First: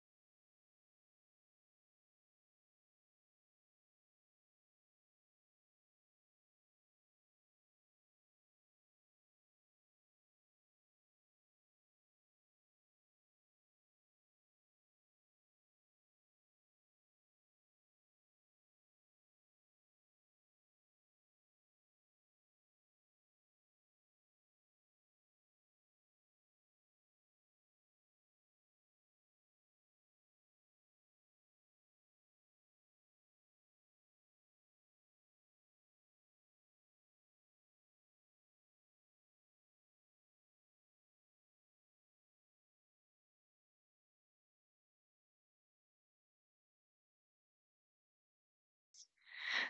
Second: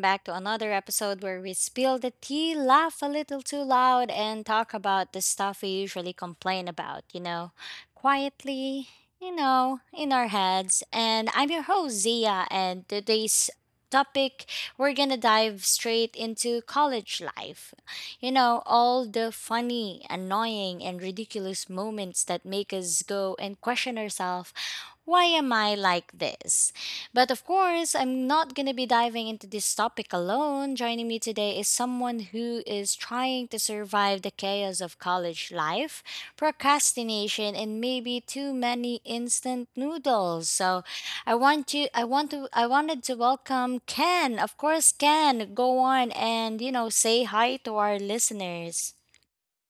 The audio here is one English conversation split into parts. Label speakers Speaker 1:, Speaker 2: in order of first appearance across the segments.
Speaker 1: back to another episode where we spill the tea, laugh a little too loud, and talk about the stuff we usually complain about, you know, quietly, you know, in our heads. And I'm your host, Zia, and today's topic we're gonna dive straight into college life. You know, all the funny, annoying, and ridiculous moments that make us go and question ourselves, why am I like this? But of course, I'm not going to be diving into this topic alone. Joining me today is someone who is trying to survive the chaos of college life, procrastination, and maybe too many instant noodles. So, I want you I want to I wanted to welcome Ken. Of course, Ken, go on and, you know, say hi to our listeners.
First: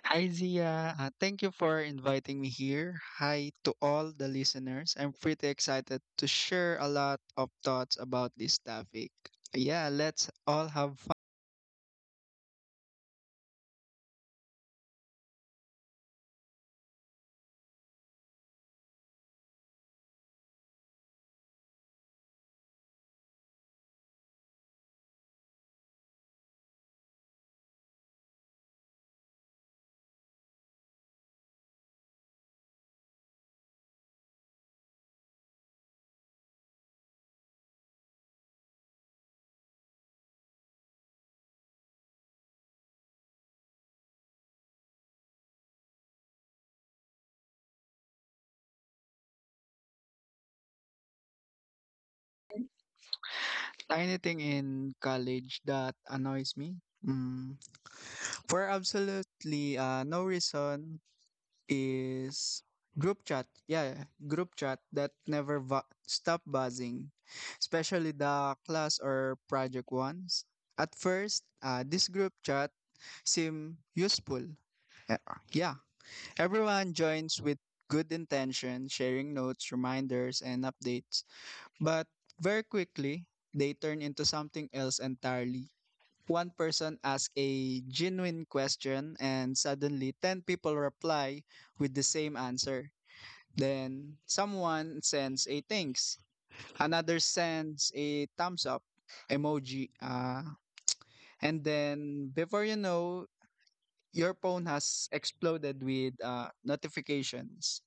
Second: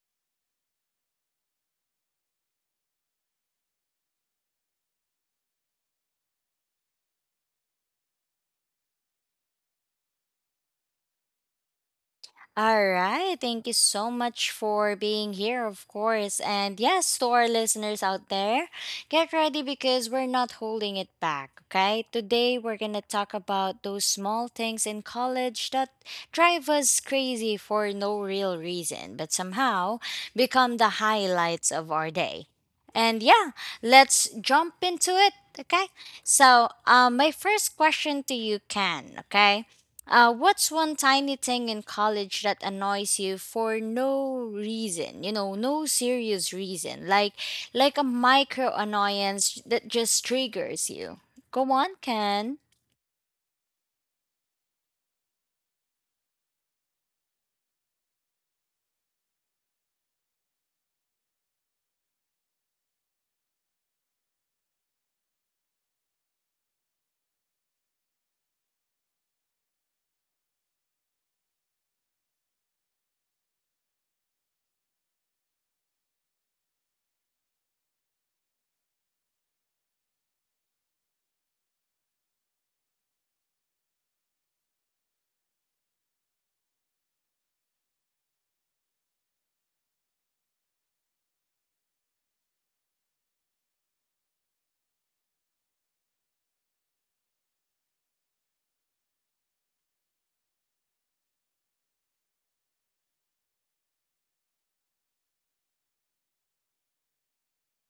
Speaker 2: Hi, Zia. Thank you for inviting me here. Hi to all the listeners. I'm pretty excited to share a lot of thoughts about this topic. Yeah, let's all have fun.
Speaker 1: All right. Thank you so much for being here, of course. And yes, to our listeners out there, get ready because we're not holding it back, okay? Today, we're going to talk about those small things in college that drive us crazy for no real reason, but somehow become the highlights of our day. And yeah, let's jump into it, okay? So, my first question to you, Ken, okay? What's one tiny thing in college that annoys you for no reason? You know, no serious reason. Like a micro annoyance that just triggers you. Go on, Ken.
Speaker 2: Tiny thing in college that annoys me. Mm. For absolutely no reason, is group chat. Yeah, group chat that never stop buzzing, especially the class or project ones. At first, this group chat seem useful. Uh, Yeah, Everyone joins with good intention, sharing notes, reminders, and updates. But very quickly, they turn into something else entirely. One person asks a genuine question, and suddenly 10 people reply with the same answer. Then someone sends a thanks, another sends a thumbs up emoji, and then before you know, your phone has exploded with notifications.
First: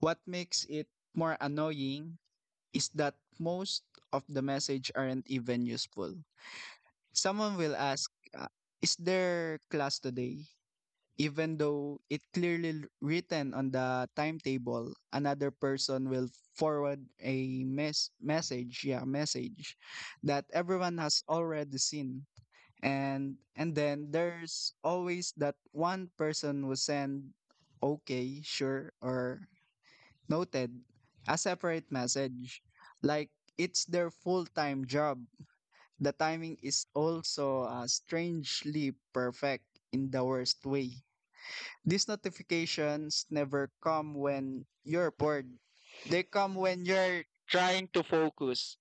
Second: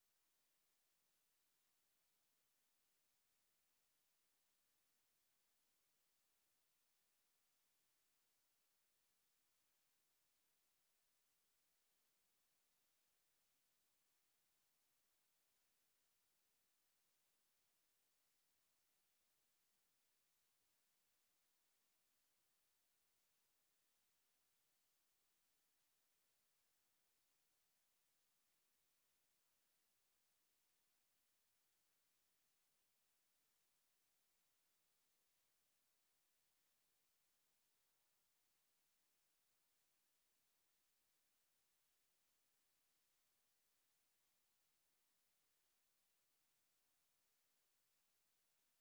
Speaker 2: What makes it more annoying is that most of the message aren't even useful. Someone will ask, uh, "Is there class today?" even though it clearly written on the timetable. Another person will forward a message, message that everyone has already seen. And then there's always that one person will send okay, sure, or noted a separate message like it's their full-time job. The timing is also strangely perfect in the worst way. These notifications never come when you're bored. They come when you're trying to focus,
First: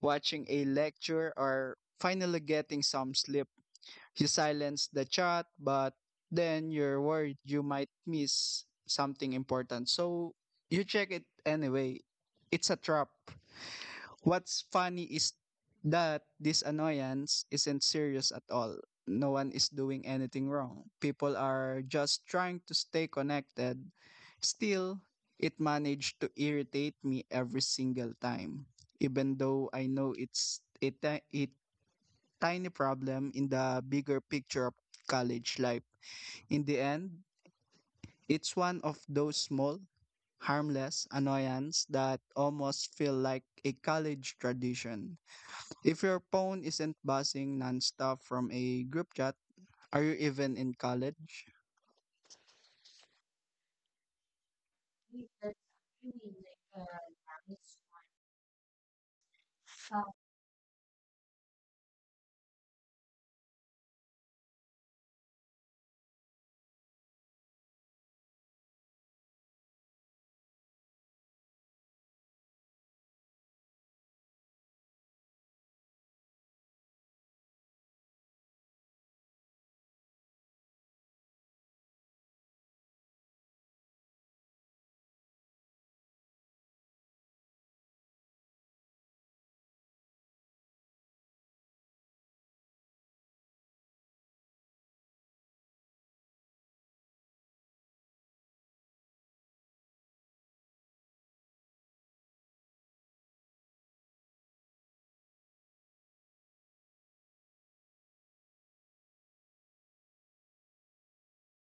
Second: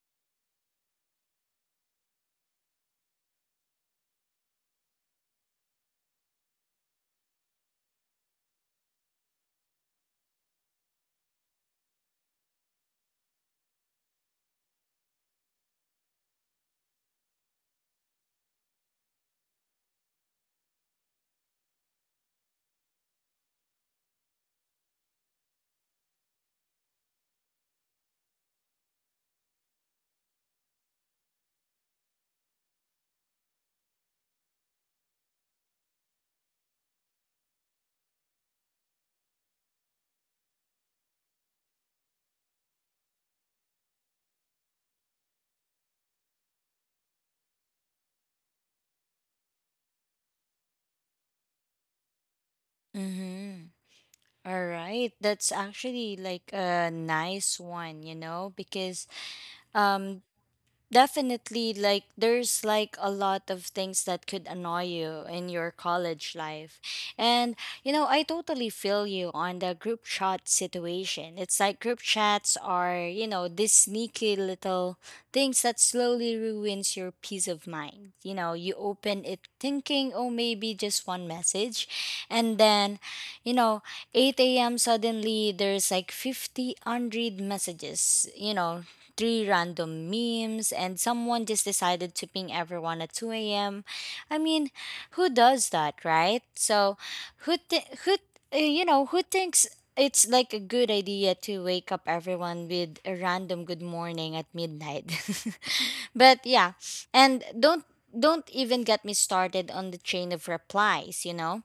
Speaker 2: watching a lecture, or finally getting some sleep. You silence the chat, but then you're worried you might miss something important. So you check it anyway. It's a trap. What's funny is that this annoyance isn't serious at all. No one is doing anything wrong. People are just trying to stay connected. Still, it managed to irritate me every single time, even though I know it's a tiny problem in the bigger picture of college life. In the end, it's one of those small, harmless annoyance that almost feel like a college tradition. If your phone isn't buzzing nonstop from a group chat, are you even in college?
Speaker 1: Mm-hmm. All right. That's actually like a nice one, you know, because um definitely, like there's like a lot of things that could annoy you in your college life. And you know, I totally feel you on the group chat situation. It's like group chats are, you know, these sneaky little things that slowly ruins your peace of mind. You know, you open it thinking, oh, maybe just one message. And then, you know, 8 a.m. suddenly there's like 50 unread messages, you know, three random memes, and someone just decided to ping everyone at 2 a.m. I mean, who does that, right? So, who, th- who, you know, who thinks it's like a good idea to wake up everyone with a random good morning at midnight? But yeah, and don't even get me started on the chain of replies, you know?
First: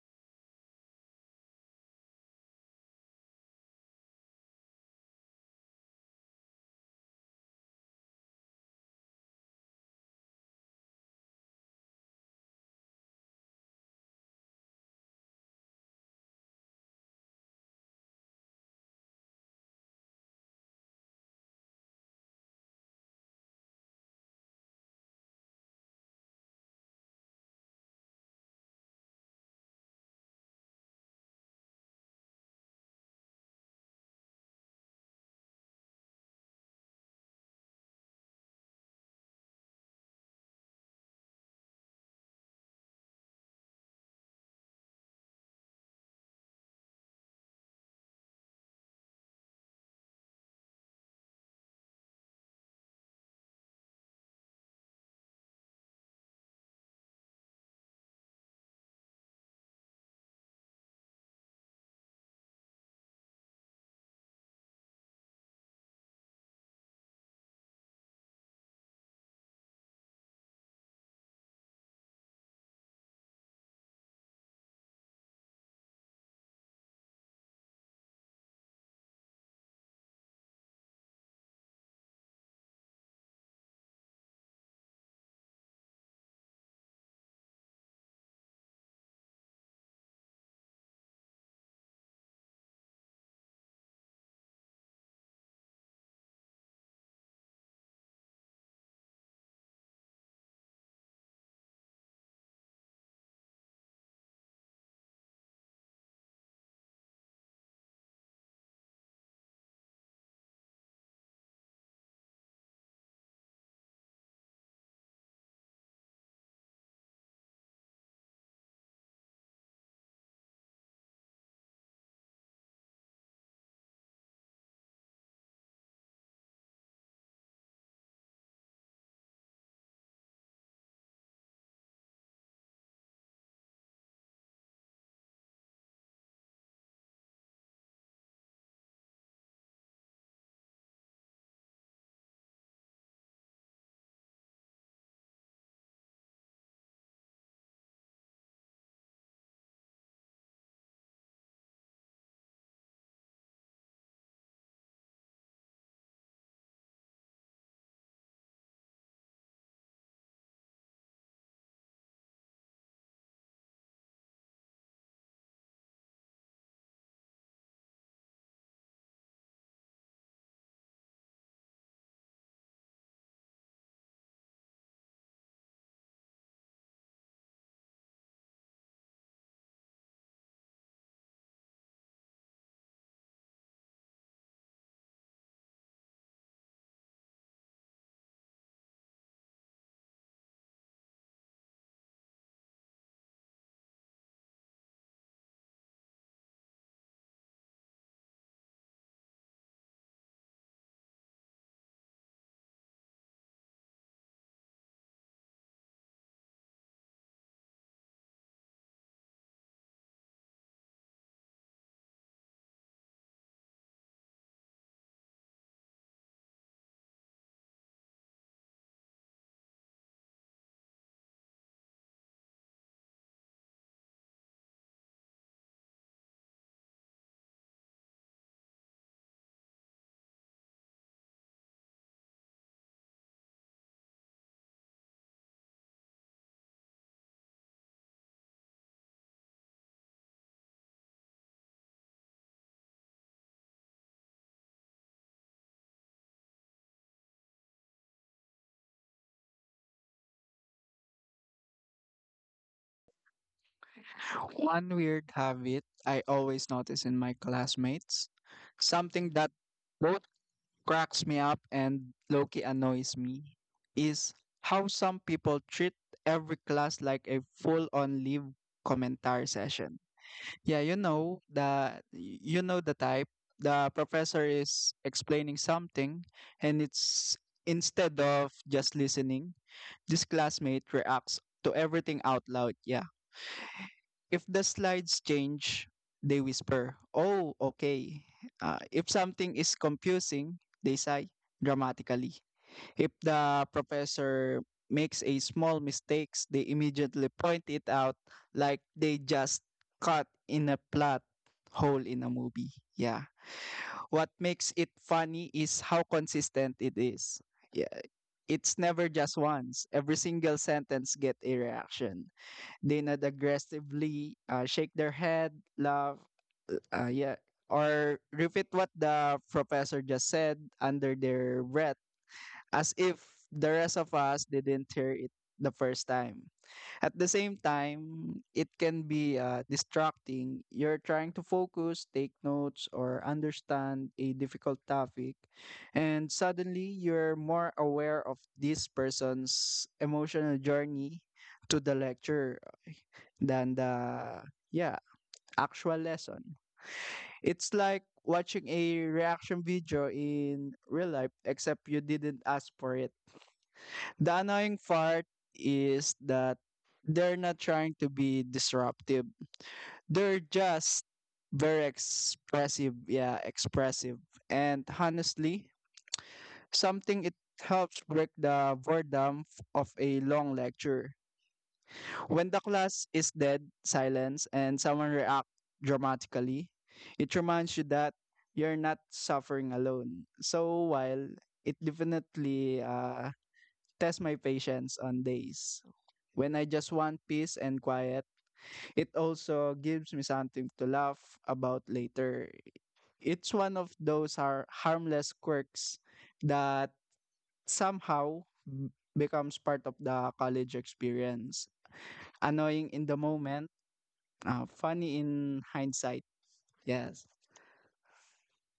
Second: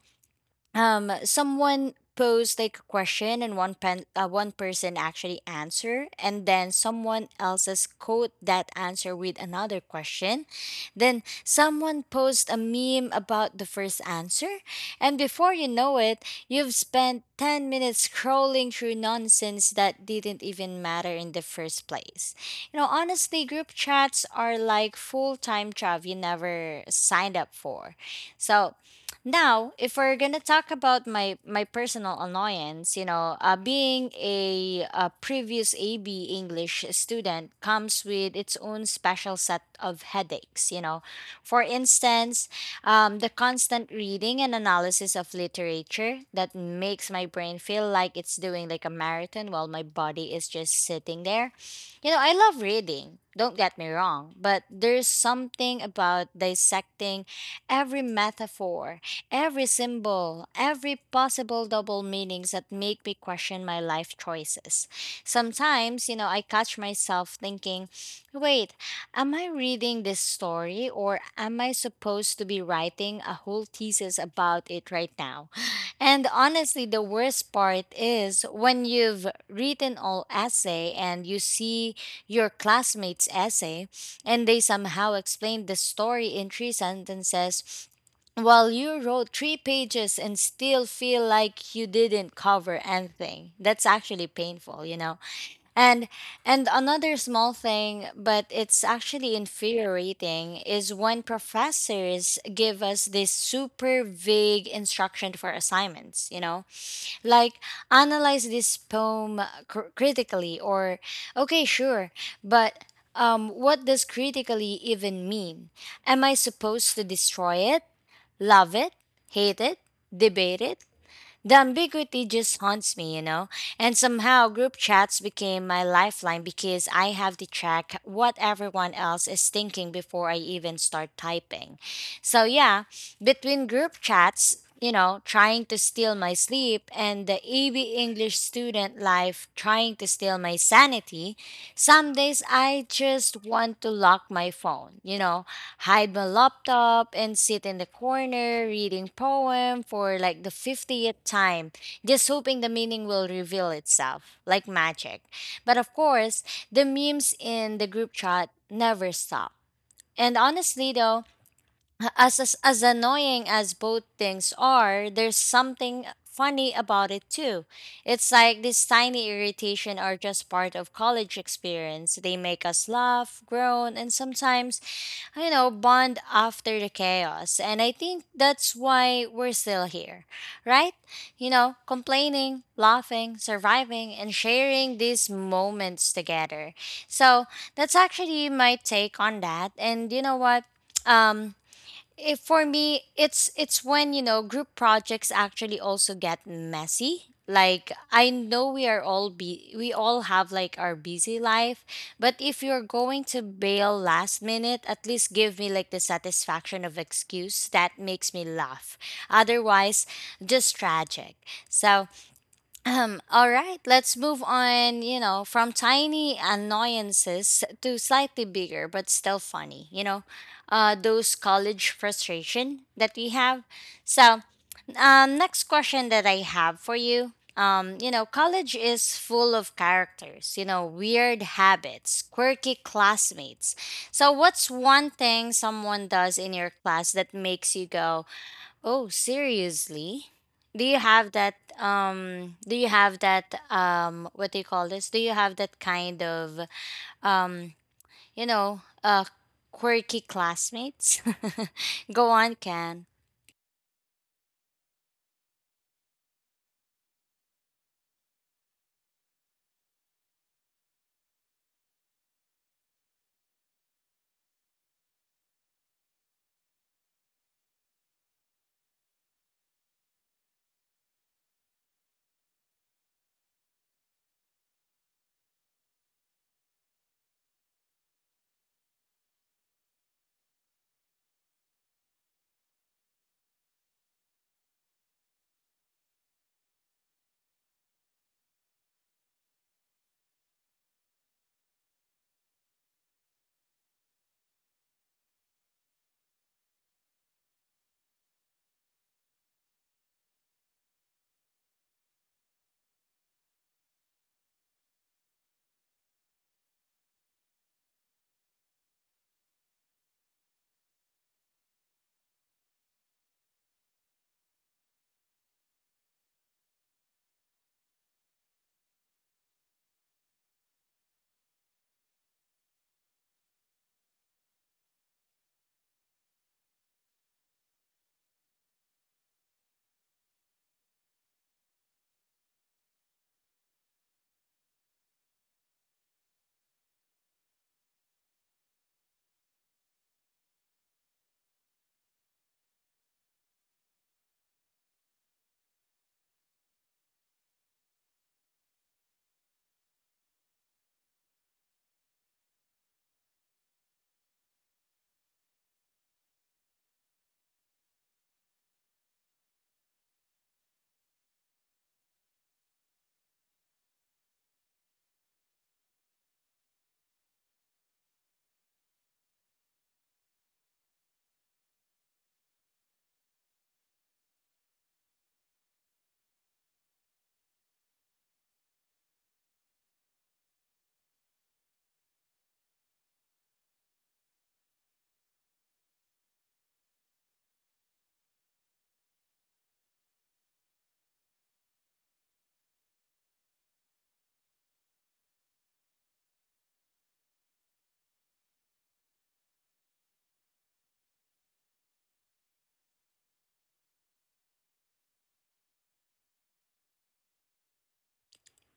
Speaker 1: Someone posed like a question and one person actually answer and then someone else's quote that answer with another question, then someone posed a meme about the first answer, and before you know it, you've spent 10 minutes scrolling through nonsense that didn't even matter in the first place. You know, honestly, group chats are like full-time job you never signed up for. So now, if we're gonna talk about my personal annoyance, you know, being a previous AB English student comes with its own special set of headaches. You know, for instance, the constant reading and analysis of literature that makes my brain feel like it's doing like a marathon while my body is just sitting there. You know, I love reading. Don't get me wrong, but there's something about dissecting every metaphor, every symbol, every possible double meanings that make me question my life choices. Sometimes, you know, I catch myself thinking, wait, am I reading this story or am I supposed to be writing a whole thesis about it right now? And honestly, the worst part is when you've written all essay and you see your classmates' essay and they somehow explain the story in three sentences, well, you wrote three pages and still feel like you didn't cover anything. That's actually painful, you know. And and another small thing, but it's actually infuriating, is when professors give us this super vague instruction for assignments, you know, like analyze this poem critically, or okay, sure, but what does critically even mean? Am I supposed to destroy it? Love it, hate it, debate it. The ambiguity just haunts me, you know. And somehow group chats became my lifeline because I have to check what everyone else is thinking before I even start typing. So, yeah, between group chats, you know, trying to steal my sleep and the AB English student life trying to steal my sanity, some days I just want to lock my phone, you know, hide my laptop and sit in the corner reading poem for like the 50th time, just hoping the meaning will reveal itself like magic. But of course, the memes in the group chat never stop. And honestly though, as annoying as both things are, there's something funny about it too. It's like these tiny irritation are just part of college experience. They make us laugh, groan, and sometimes, you know, bond after the chaos. And I think that's why we're still here, right? You know, complaining, laughing, surviving, and sharing these moments together. So that's actually my take on that. And you know what? Um, if for me, it's when you know group projects actually also get messy. Like I know we all have like our busy life, but if you're going to bail last minute, at least give me like the satisfaction of excuse that makes me laugh. Otherwise, just tragic. So all right, let's move on, you know, from tiny annoyances to slightly bigger but still funny, you know, those college frustration that we have. So, next question that I have for you. You know, college is full of characters, you know, weird habits, quirky classmates. So, what's one thing someone does in your class that makes you go, oh, seriously? Do you have that do you have that what do you call this? Do you have that kind of um you know, quirky classmates? Go on, Ken.
Speaker 2: One weird habit I always notice in my classmates, something that both cracks me up and low-key annoys me, is how some people treat every class like a full-on live commentary session. Yeah, you know the type. The professor is explaining something and it's instead of just listening, this classmate reacts to everything out loud. Yeah, if the slides change, they whisper, "Oh, okay." If something is confusing, they sigh dramatically. If the professor makes a small mistakes, they immediately point it out like they just cut in a plot hole in a movie. Yeah. What makes it funny is how consistent it is. Yeah. It's never just once. Every single sentence get a reaction. They not aggressively shake their head, laugh, yeah, or repeat what the professor just said under their breath, as if the rest of us didn't hear it the first time. At the same time, it can be distracting. You're trying to focus, take notes, or understand a difficult topic, and suddenly you're more aware of this person's emotional journey to the lecture than the yeah actual lesson. It's like watching a reaction video in real life except you didn't ask for it. The annoying part is that they're not trying to be disruptive. They're just very expressive, yeah, expressive. And honestly, something it helps break the boredom of a long lecture. When the class is dead, silence, and someone reacts dramatically, it reminds you that you're not suffering alone. So while it definitely tests my patience on days when I just want peace and quiet, it also gives me something to laugh about later. It's one of those harmless quirks that somehow becomes part of the college experience. Annoying in the moment, funny in hindsight, yes.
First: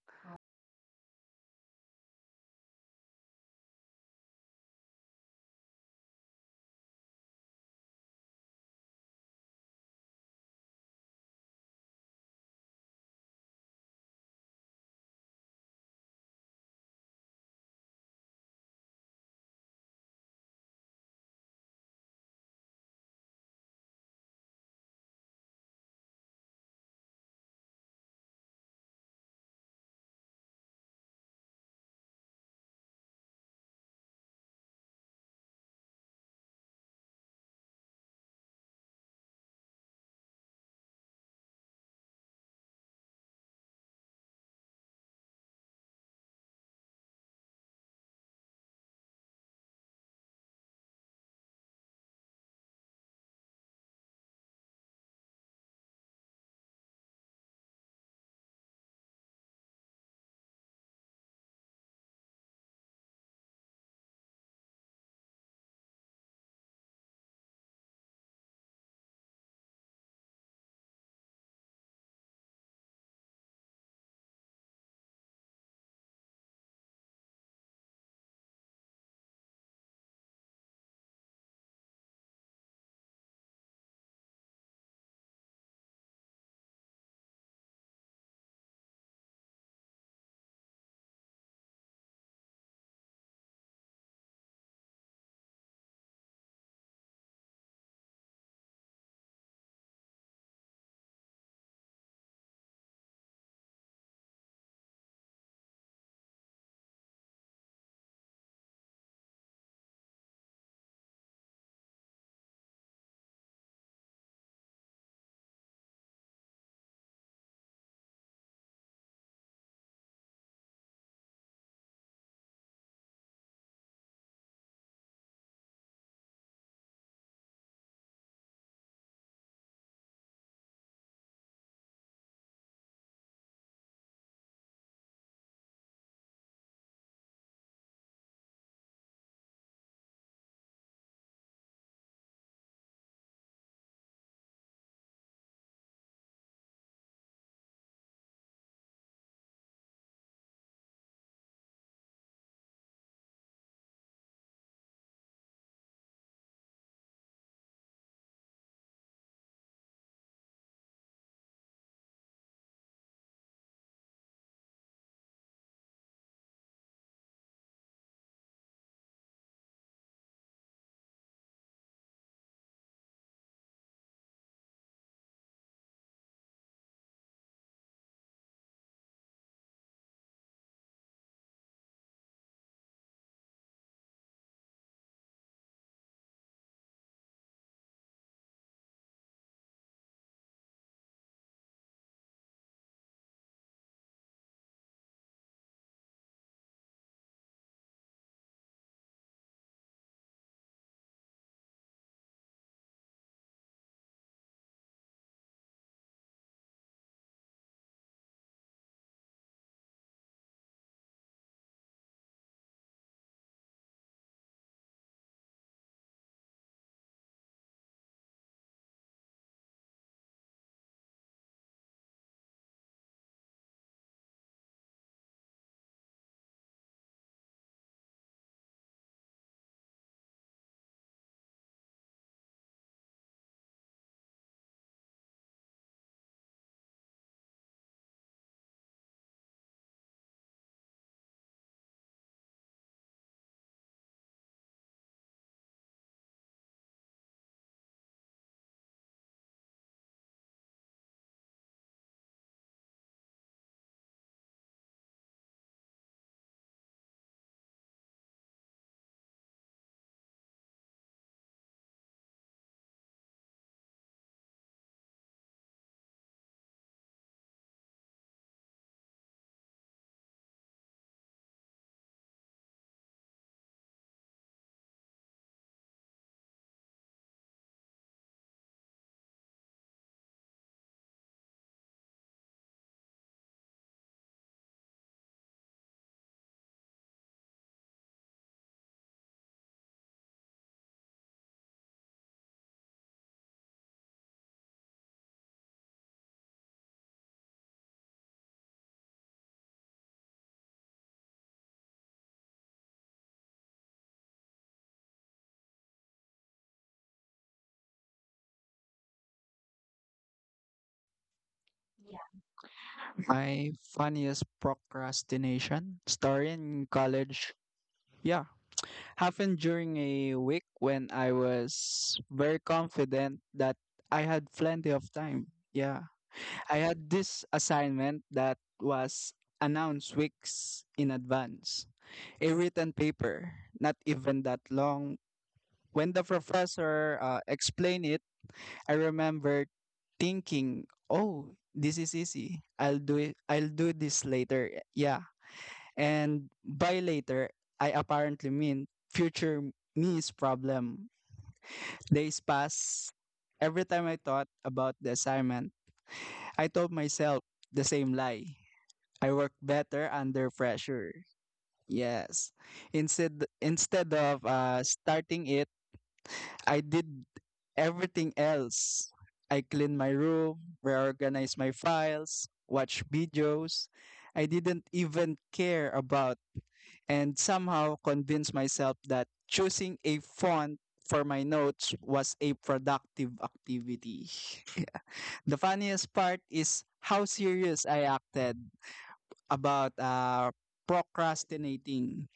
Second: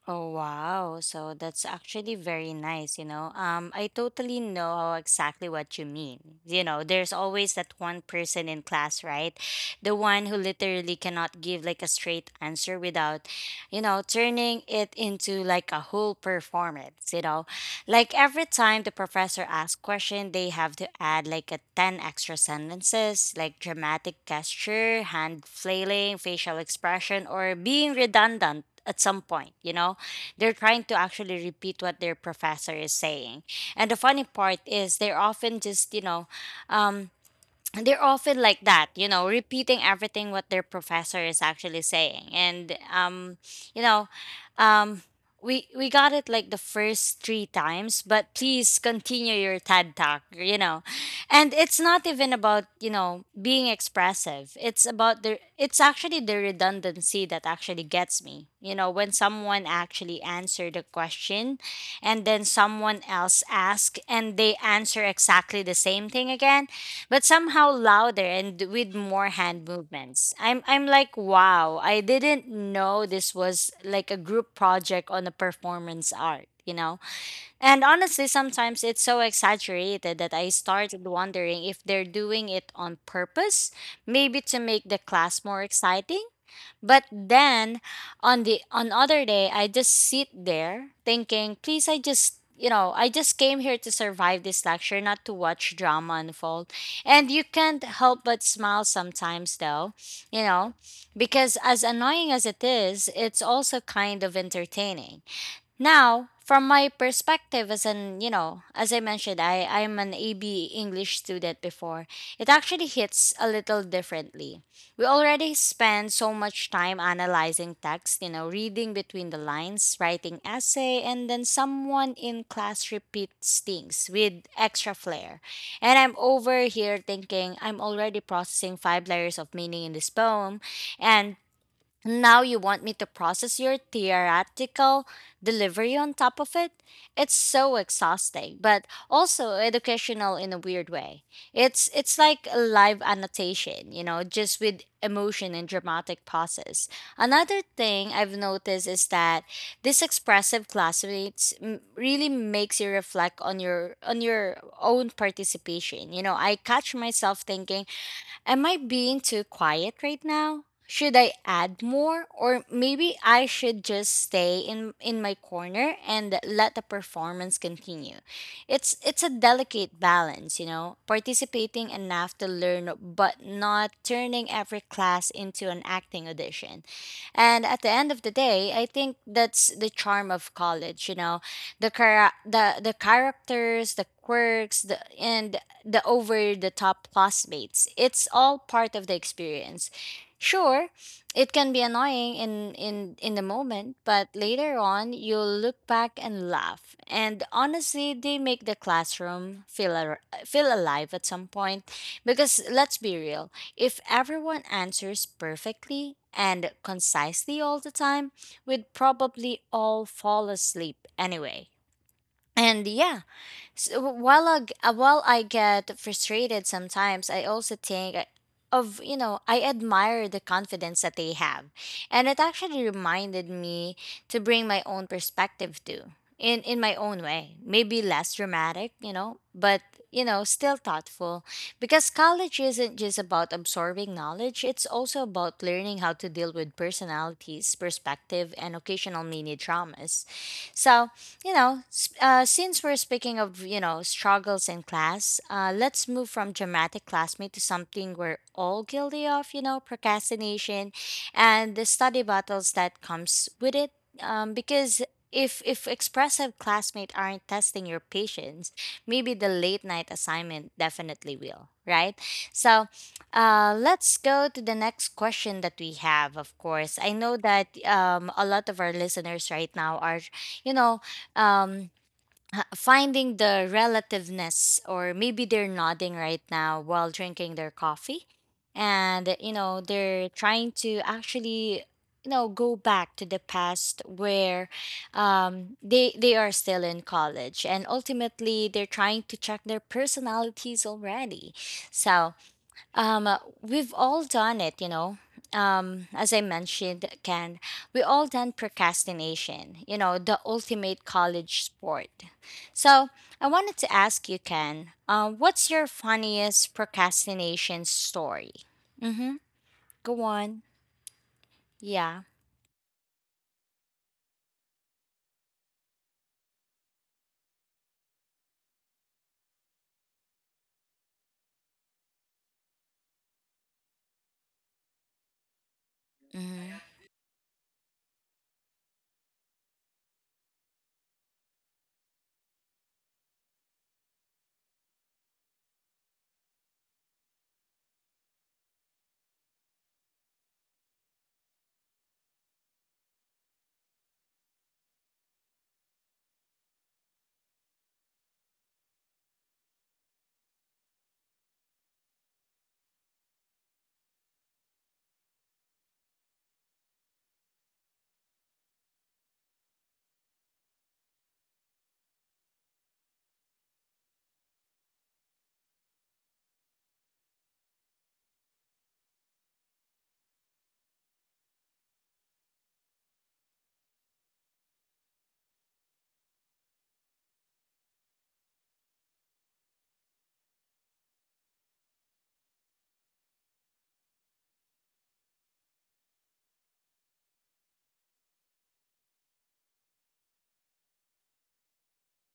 Speaker 1: Oh wow. So that's actually very nice, you know. I totally know exactly what you mean. You know, there's always that one person in class, right? The one who literally cannot give like a straight answer without, you know, turning it into like a whole performance, you know. Like every time the professor asks question, they have to add like a 10 extra sentences, like dramatic gesture, hand flailing, facial expression, or being redundant at some point, you know? They're trying to actually repeat what their professor is saying. And the funny part is they're often just, you know, um, they're often like that, you know, repeating everything what their professor is actually saying. And you know, um we got it like the first three times, but please continue your TED talk, you know. And it's not even about, you know, being expressive. It's about the it's actually the redundancy that actually gets me. You know, when someone actually answered a question and then someone else asked and they answer exactly the same thing again but somehow louder and with more hand movements. I'm like wow, I didn't know this was like a group project on a performance art, you know. And honestly, sometimes it's so exaggerated that I started wondering if they're doing it on purpose, maybe to make the class more exciting, but then on the on other day, I just sit there thinking, please, I just you know, I just came here to survive this lecture, not to watch drama unfold. And you can't help but smile sometimes, though, you know, because as annoying as it is, it's also kind of entertaining. Now, from my perspective as an, you know, as I mentioned, I'm an AB English student before. It actually hits a little differently. We already spend so much time analyzing text, you know, reading between the lines, writing essay, and then someone in class repeats things with extra flair. And I'm over here thinking, I'm already processing five layers of meaning in this poem, and now you want me to process your theoretical delivery on top of it? It's so exhausting, but also educational in a weird way. It's like a live annotation, you know, just with emotion and dramatic pauses. Another thing I've noticed is that this expressive classmates really makes you reflect on your own participation. You know, I catch myself thinking, am I being too quiet right now? Should I add more, or maybe I should just stay in my corner and let the performance continue. It's a delicate balance, you know, participating enough to learn but not turning every class into an acting audition. And at the end of the day, I think that's the charm of college, you know, the characters, the quirks, the and the over the top classmates. It's all part of the experience. Sure, it can be annoying in the moment, but later on you'll look back and laugh. And honestly, they make the classroom feel alive at some point, because let's be real, if everyone answers perfectly and concisely all the time, we'd probably all fall asleep anyway. And yeah, so while I get frustrated sometimes, I also think, you know, I admire the confidence that they have. And it actually reminded me to bring my own perspective too, in my own way. Maybe less dramatic, you know, but, you know, still thoughtful. Because college isn't just about absorbing knowledge, it's also about learning how to deal with personalities, perspective, and occasional mini traumas. So since we're speaking of, you know, struggles in class, let's move from dramatic classmate to something we're all guilty of, you know, procrastination and the study battles that comes with it. Because if expressive classmates aren't testing your patience, maybe the late night assignment definitely will, right? So let's go to the next question that we have, of course. I know that a lot of our listeners right now are, you know um finding the relativeness, or maybe they're nodding right now while drinking their coffee and, you know, they're trying to actually, you know, go back to the past where, they are still in college, and ultimately they're trying to check their personalities already. So we've all done it, you know. As I mentioned, Ken, we all done procrastination, you know, the ultimate college sport. So I wanted to ask you, Ken, what's your funniest procrastination story? Mm-hmm. Go on. Yeah.
Speaker 2: My funniest procrastination story in college, yeah, happened during a week when I was very confident that I had plenty of time. Yeah, I
Speaker 1: Mm-hmm.
Speaker 2: had this assignment that was announced weeks in advance, a written paper, not even that long. When the professor explained it, I remember thinking, "Oh, this is easy. I'll do it. I'll do this later." Yeah. And by later, I apparently mean future me's problem. Days pass. Every time I thought about the assignment, I told myself the same lie. I work better under pressure. Yes. Instead of starting it, I did everything else. I cleaned my room, reorganized my files, watched videos. I didn't even care about and somehow convinced myself that choosing a font for my notes was a productive activity. Yeah. The funniest part is how serious I acted about procrastinating.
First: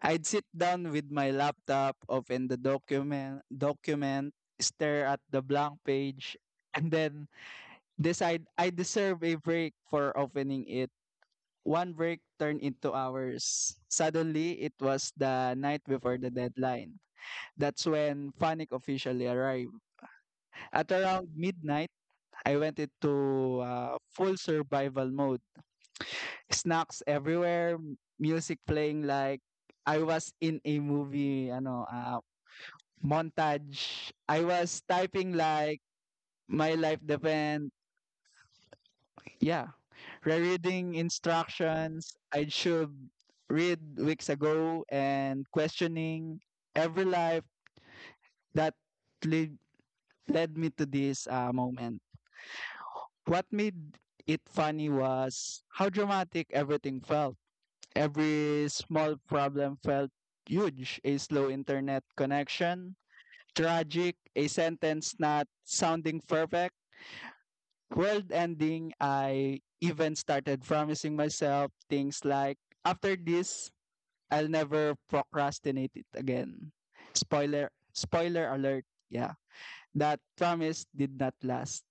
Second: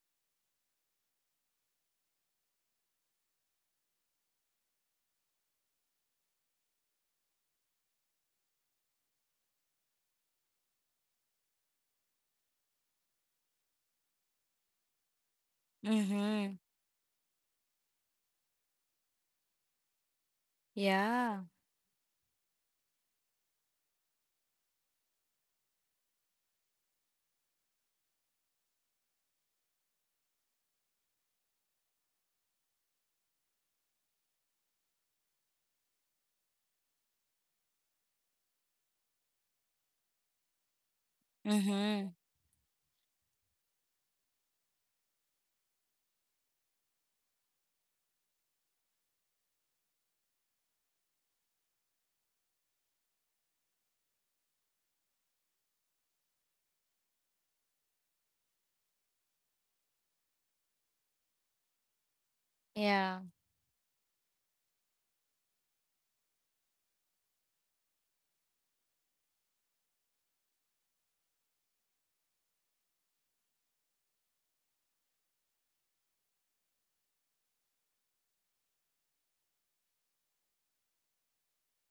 Speaker 2: I'd sit down with my laptop, open the document, stare at the blank page, and then decide I deserve a break for opening it. One break turned into hours. Suddenly, it was the night before the
Speaker 1: Mm-hmm.
Speaker 2: deadline. That's when panic officially arrived. At around
Speaker 1: Yeah.
Speaker 2: midnight, I went into full survival mode. Snacks everywhere, music playing like I was in a movie, montage. I was typing like my life depend. Yeah, rereading
Speaker 1: Mm-hmm.
Speaker 2: instructions I should read weeks ago and questioning every life that lead, led me to this moment. What made it funny was how dramatic everything felt. Every small problem felt huge. A slow internet connection,
Speaker 1: Yeah.
Speaker 2: tragic, a sentence not sounding perfect, world ending. I even started promising myself things like, after this, I'll never procrastinate it again. Spoiler alert. Yeah, that promise did not last.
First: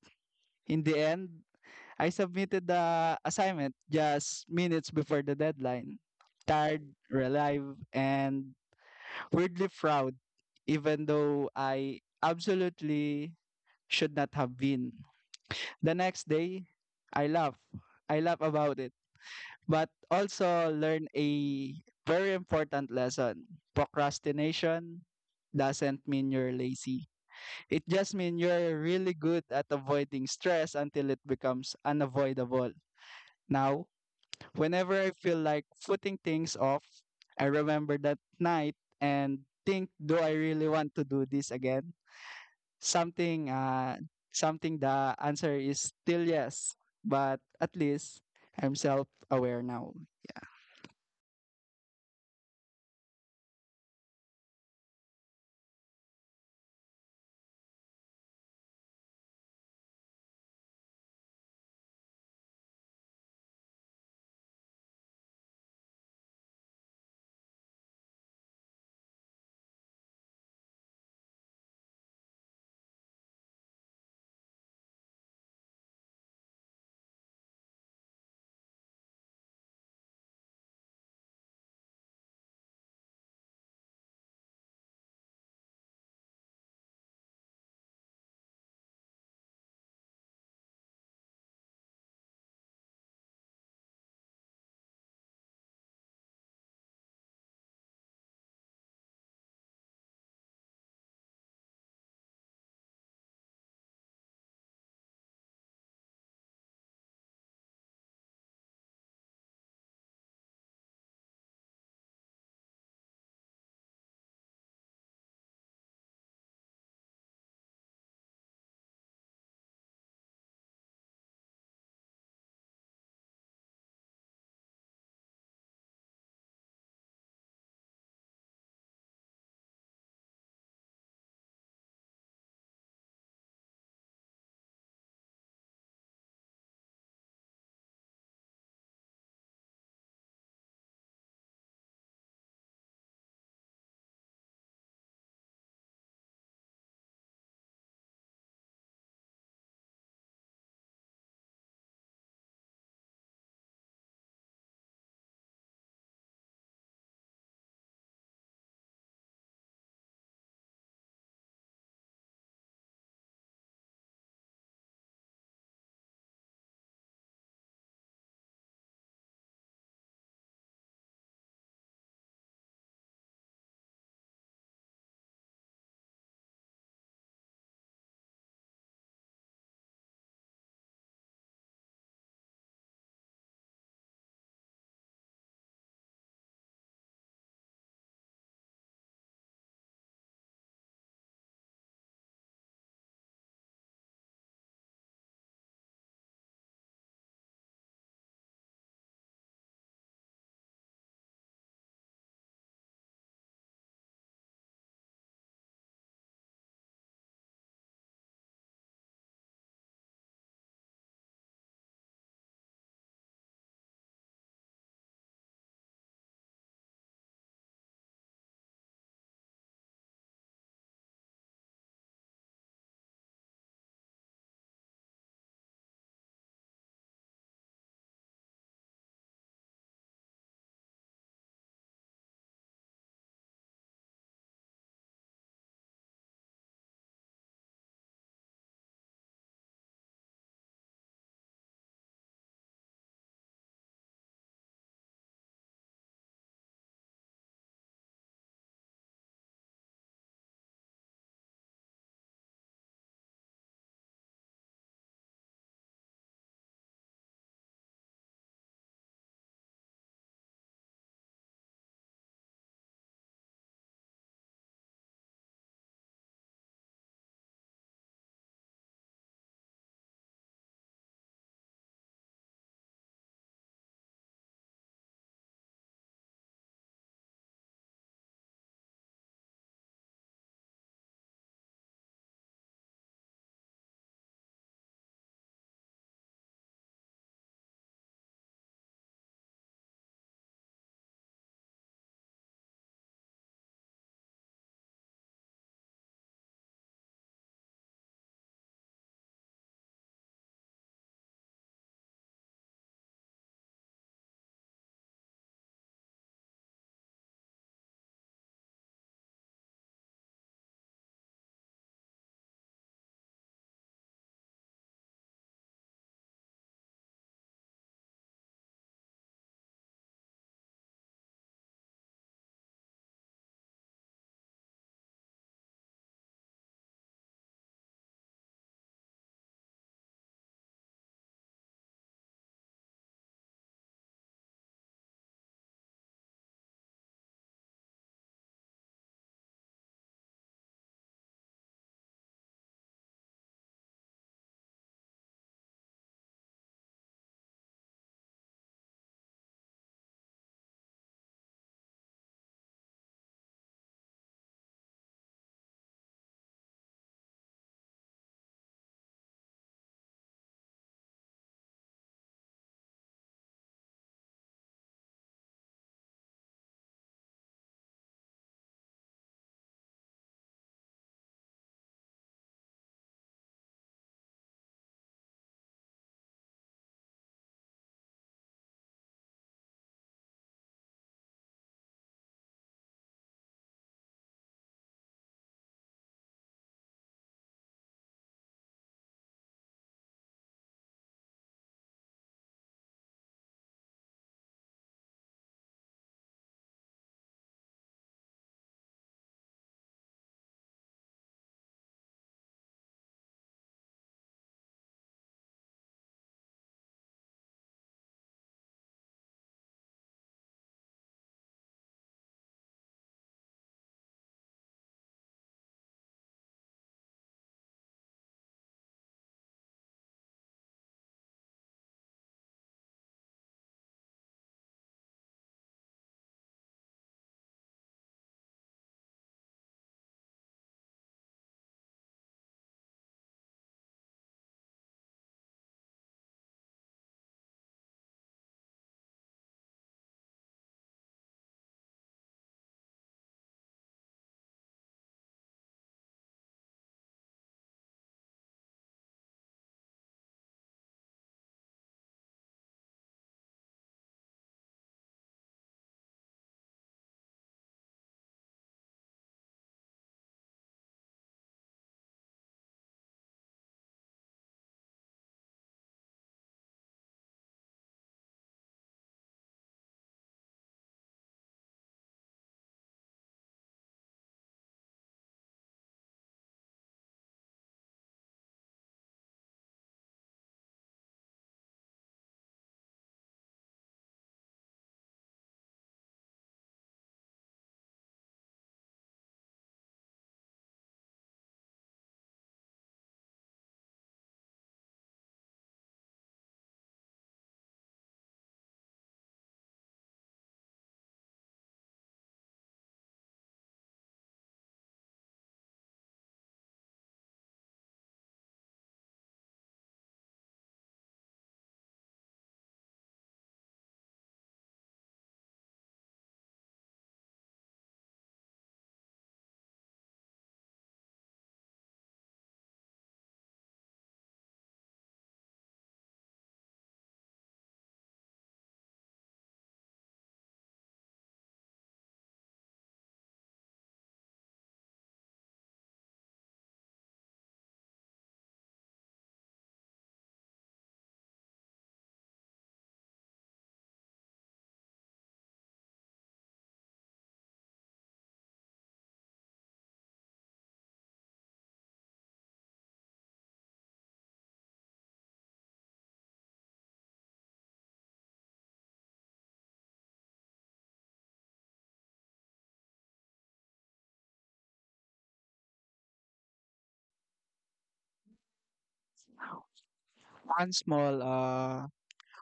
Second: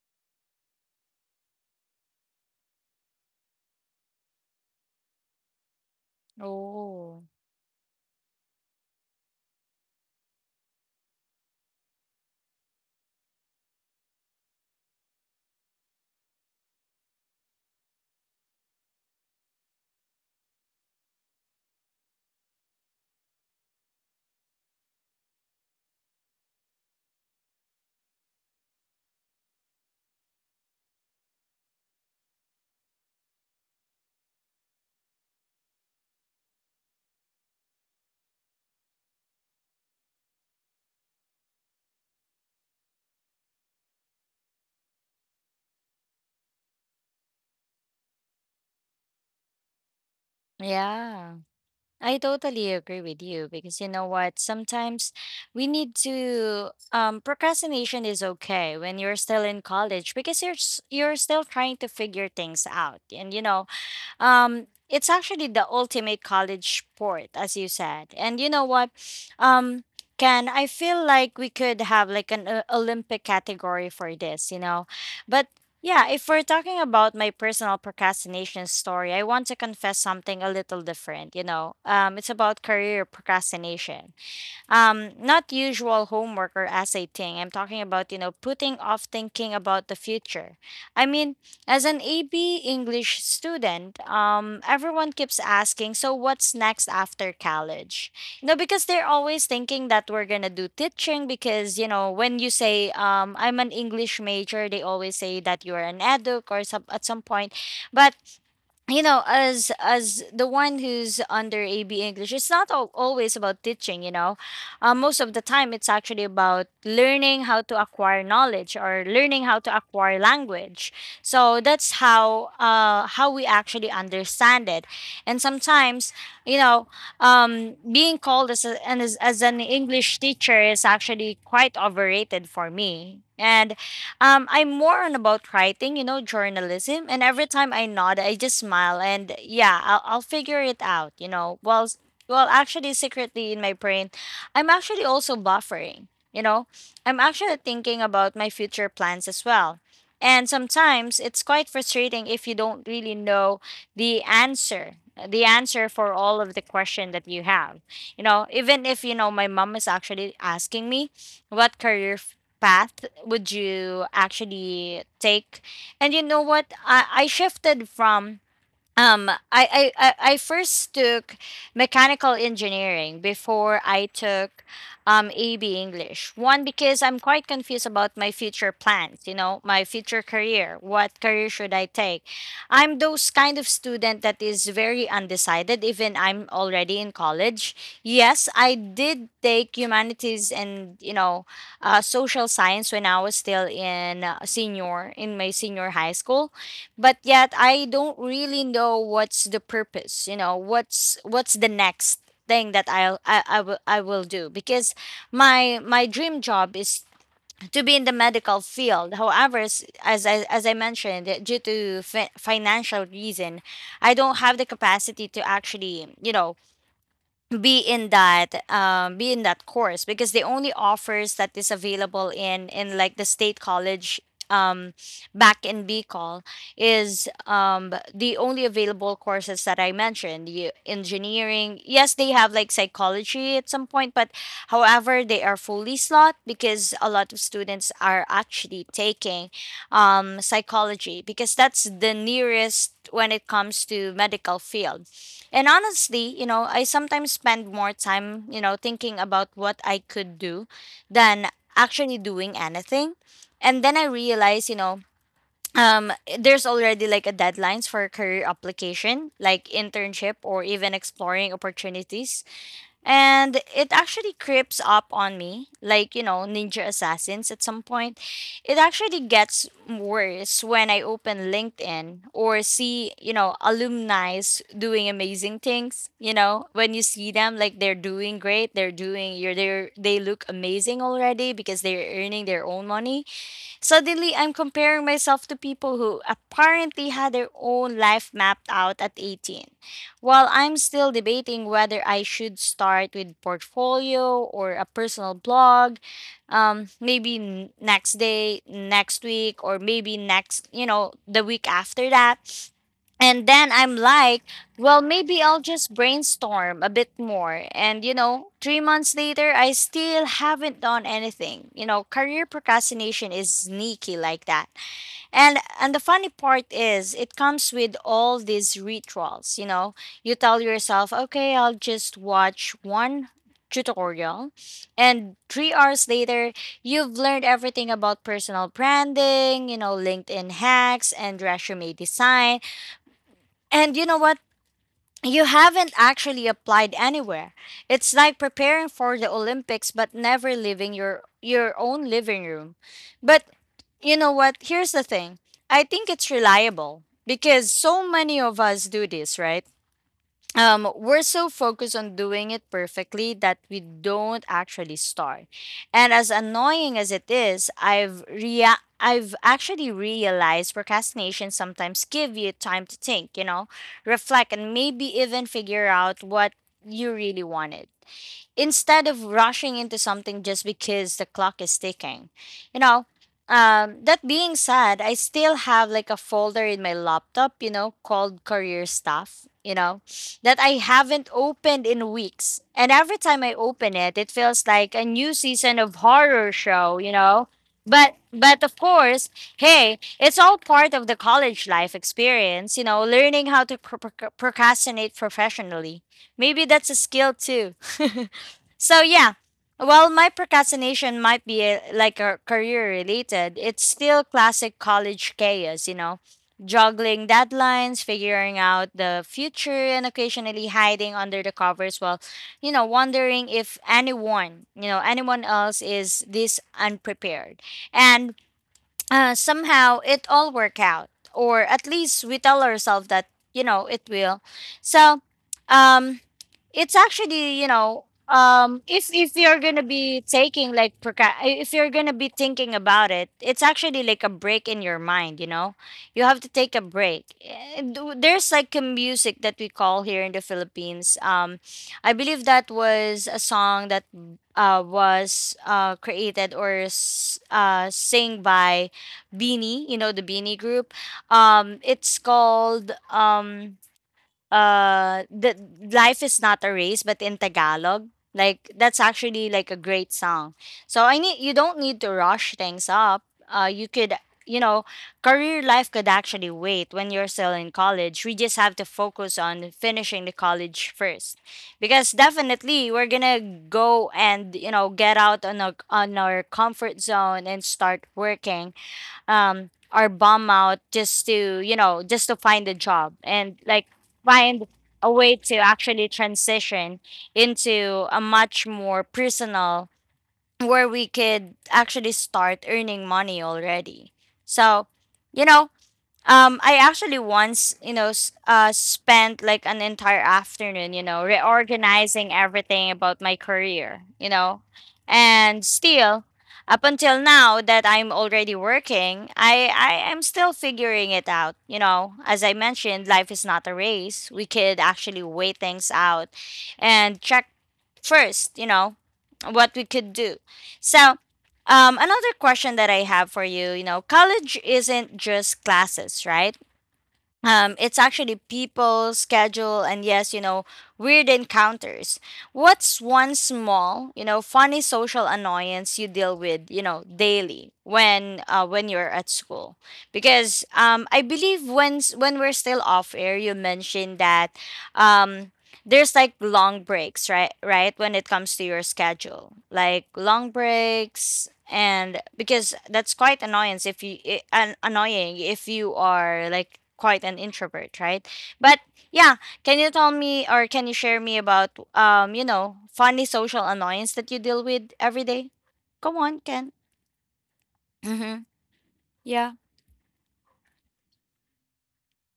Speaker 2: In the end, I submitted the assignment just minutes before the deadline. Tired,
Speaker 1: Oh.
Speaker 2: relieved, and weirdly proud, even though I absolutely should not have been. The next day, I laugh. I laugh about it. But also learn a very important lesson. Procrastination doesn't mean you're lazy. It just means you're really good at avoiding stress until it becomes unavoidable. Now, whenever I feel like putting things off, I remember that night and think, do I really want to do this again? Something something The answer is still yes, but at least I'm self-aware now.
Speaker 1: Yeah. I totally agree with you because you know what? Sometimes we need to. Procrastination is okay when you're still in college because you're still trying to figure things out, and you know, it's actually the ultimate college sport, as you said. And you know what? Um, Ken, I feel like we could have like an Olympic category for this, you know? But yeah, if we're talking about my personal procrastination story, I want to confess something a little different, you know? It's about career procrastination, um, not usual homework or essay thing. I'm talking about, you know, putting off thinking about the future. I mean, as an AB English student, um, everyone keeps asking, so what's next after college? You know, because they're always thinking that we're gonna do teaching, because you know, when you say, um, I'm an English major, they always say that you're an educ or some, at some point. But you know, as the one who's under AB English, it's not always about teaching, you know. Most of the time it's actually about learning how to acquire knowledge, or learning how to acquire language. So that's how, how we actually understand it. And sometimes, you know, being called as, a, and as an English teacher is actually quite overrated for me. And I'm more on about writing, you know, journalism. And every time I nod, I just smile and yeah, I'll figure it out, you know. Well, actually, secretly in my brain, I'm actually also buffering, you know. I'm actually thinking about my future plans as well. And sometimes it's quite frustrating if you don't really know the answer, the answer for all of the question that you have. You know, even if, you know, my mom is actually asking me, what career path would you actually take? And you know what? I shifted from, I first took mechanical engineering before I took, um, AB English. One, because I'm quite confused about my future plans, you know, my future career. What career should I take? I'm those kind of student that is very undecided, even I'm already in college. Yes, I did take humanities and, you know, social science when I was still in, senior in my senior high school, but yet I don't really know what's the purpose, you know, what's the next thing that I will, I will do. Because my dream job is to be in the medical field. However, as I mentioned, due to financial reason, I don't have the capacity to actually, you know, be in that, um, be in that course, because the only offers that is available in, like the state college, um, back in Bicol, is, um, the only available courses that I mentioned you, engineering. Yes, they have like psychology at some point, but however, they are fully slot because a lot of students are actually taking, um, psychology, because that's the nearest when it comes to medical field. And honestly, you know, I sometimes spend more time, you know, thinking about what I could do than actually doing anything. And then I realize, you know, um, there's already like a deadlines for career application, like internship or even exploring opportunities. And it actually creeps up on me, like, you know, Ninja Assassins at some point. It actually gets worse when I open LinkedIn, or see, you know, alumni's doing amazing things, you know, when you see them like they're doing great, they're doing, you're they're they look amazing already because they're earning their own money. Suddenly, I'm comparing myself to people who apparently had their own life mapped out at 18, while I'm still debating whether I should start with portfolio or a personal blog, maybe next day, next week, or maybe next, you know, the week after that. And then I'm like, well, maybe I'll just brainstorm a bit more. And, you know, 3 months later, I still haven't done anything. You know, career procrastination is sneaky like that. And the funny part is, it comes with all these rituals. You know, you tell yourself, okay, I'll just watch one tutorial. And 3 hours later, you've learned everything about personal branding, you know, LinkedIn hacks and resume design. And you know what? You haven't actually applied anywhere. It's like preparing for the Olympics but never leaving your own living room. But you know what? Here's the thing. I think it's reliable because so many of us do this, right? Um, we're so focused on doing it perfectly that we don't actually start. And as annoying as it is, I've actually realized procrastination sometimes give you time to think, you know, reflect, and maybe even figure out what you really wanted, instead of rushing into something just because the clock is ticking. You know, that being said, I still have like a folder in my laptop, you know, called career stuff, you know, that I haven't opened in weeks. And every time I open it, it feels like a new season of horror show, you know. But of course, hey, it's all part of the college life experience, you know, learning how to procrastinate professionally. Maybe that's a skill too. So yeah, while my procrastination might be, like, a career related, it's still classic college chaos, you know, juggling deadlines, figuring out the future, and occasionally hiding under the covers while, you know, wondering if anyone, you know, anyone else is this unprepared. And somehow it all work out, or at least we tell ourselves that, you know, it will. So, um it's actually, you know, um, if you're gonna be taking like, if you're gonna be thinking about it, it's actually like a break in your mind, you know. You have to take a break. And there's like a music that we call here in the Philippines, um, I believe that was a song that was created or sing by Beanie, you know, the Beanie group. Um, it's called, um, the life is not a race, but in Tagalog. Like, that's actually like a great song. So I need, you don't need to rush things up. You could, you know, career life could actually wait. When you're still in college, we just have to focus on finishing the college first, because definitely we're gonna go and, you know, get out on on our comfort zone and start working. Um, are bum out just to, you know, just to find a job, and like find a way to actually transition into a much more personal where we could actually start earning money already. So, you know, I actually once, you know, spent like an entire afternoon, you know, reorganizing everything about my career, you know. And still, up until now that I'm already working, I am still figuring it out, you know. As I mentioned, life is not a race. We could actually weigh things out, and check first, you know, what we could do. So another question that I have for you, you know, college isn't just classes, right? It's actually people, schedule, and yes, weird encounters. What's one small, funny social annoyance you deal with daily when when you're at school? Because I believe when we're still off air, you mentioned that um, there's like long breaks, right? Right when it comes to your schedule, like long breaks, and because that's quite annoyance if an annoying if you are like quite an introvert, right? But yeah, can you tell me or can you share me about funny social annoyance that you deal with every day? Come on, Ken. Mm-hmm. Yeah.
Speaker 2: One small uh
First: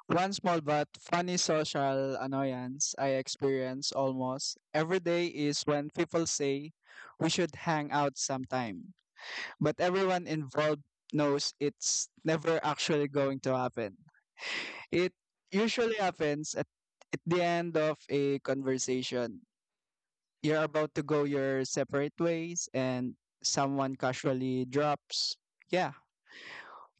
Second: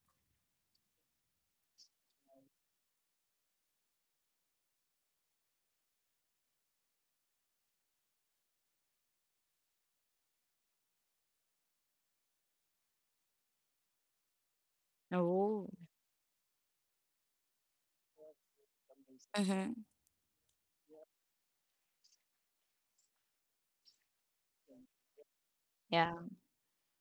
Speaker 2: one small but funny social annoyance I experience almost every day is when people say we should hang out sometime, but everyone involved knows it's never actually going to happen. It
Speaker 1: Oh.
Speaker 2: usually happens at the end of a conversation.
Speaker 1: Mm-hmm.
Speaker 2: You're about to go your separate ways and someone casually drops, yeah,
Speaker 1: Yeah.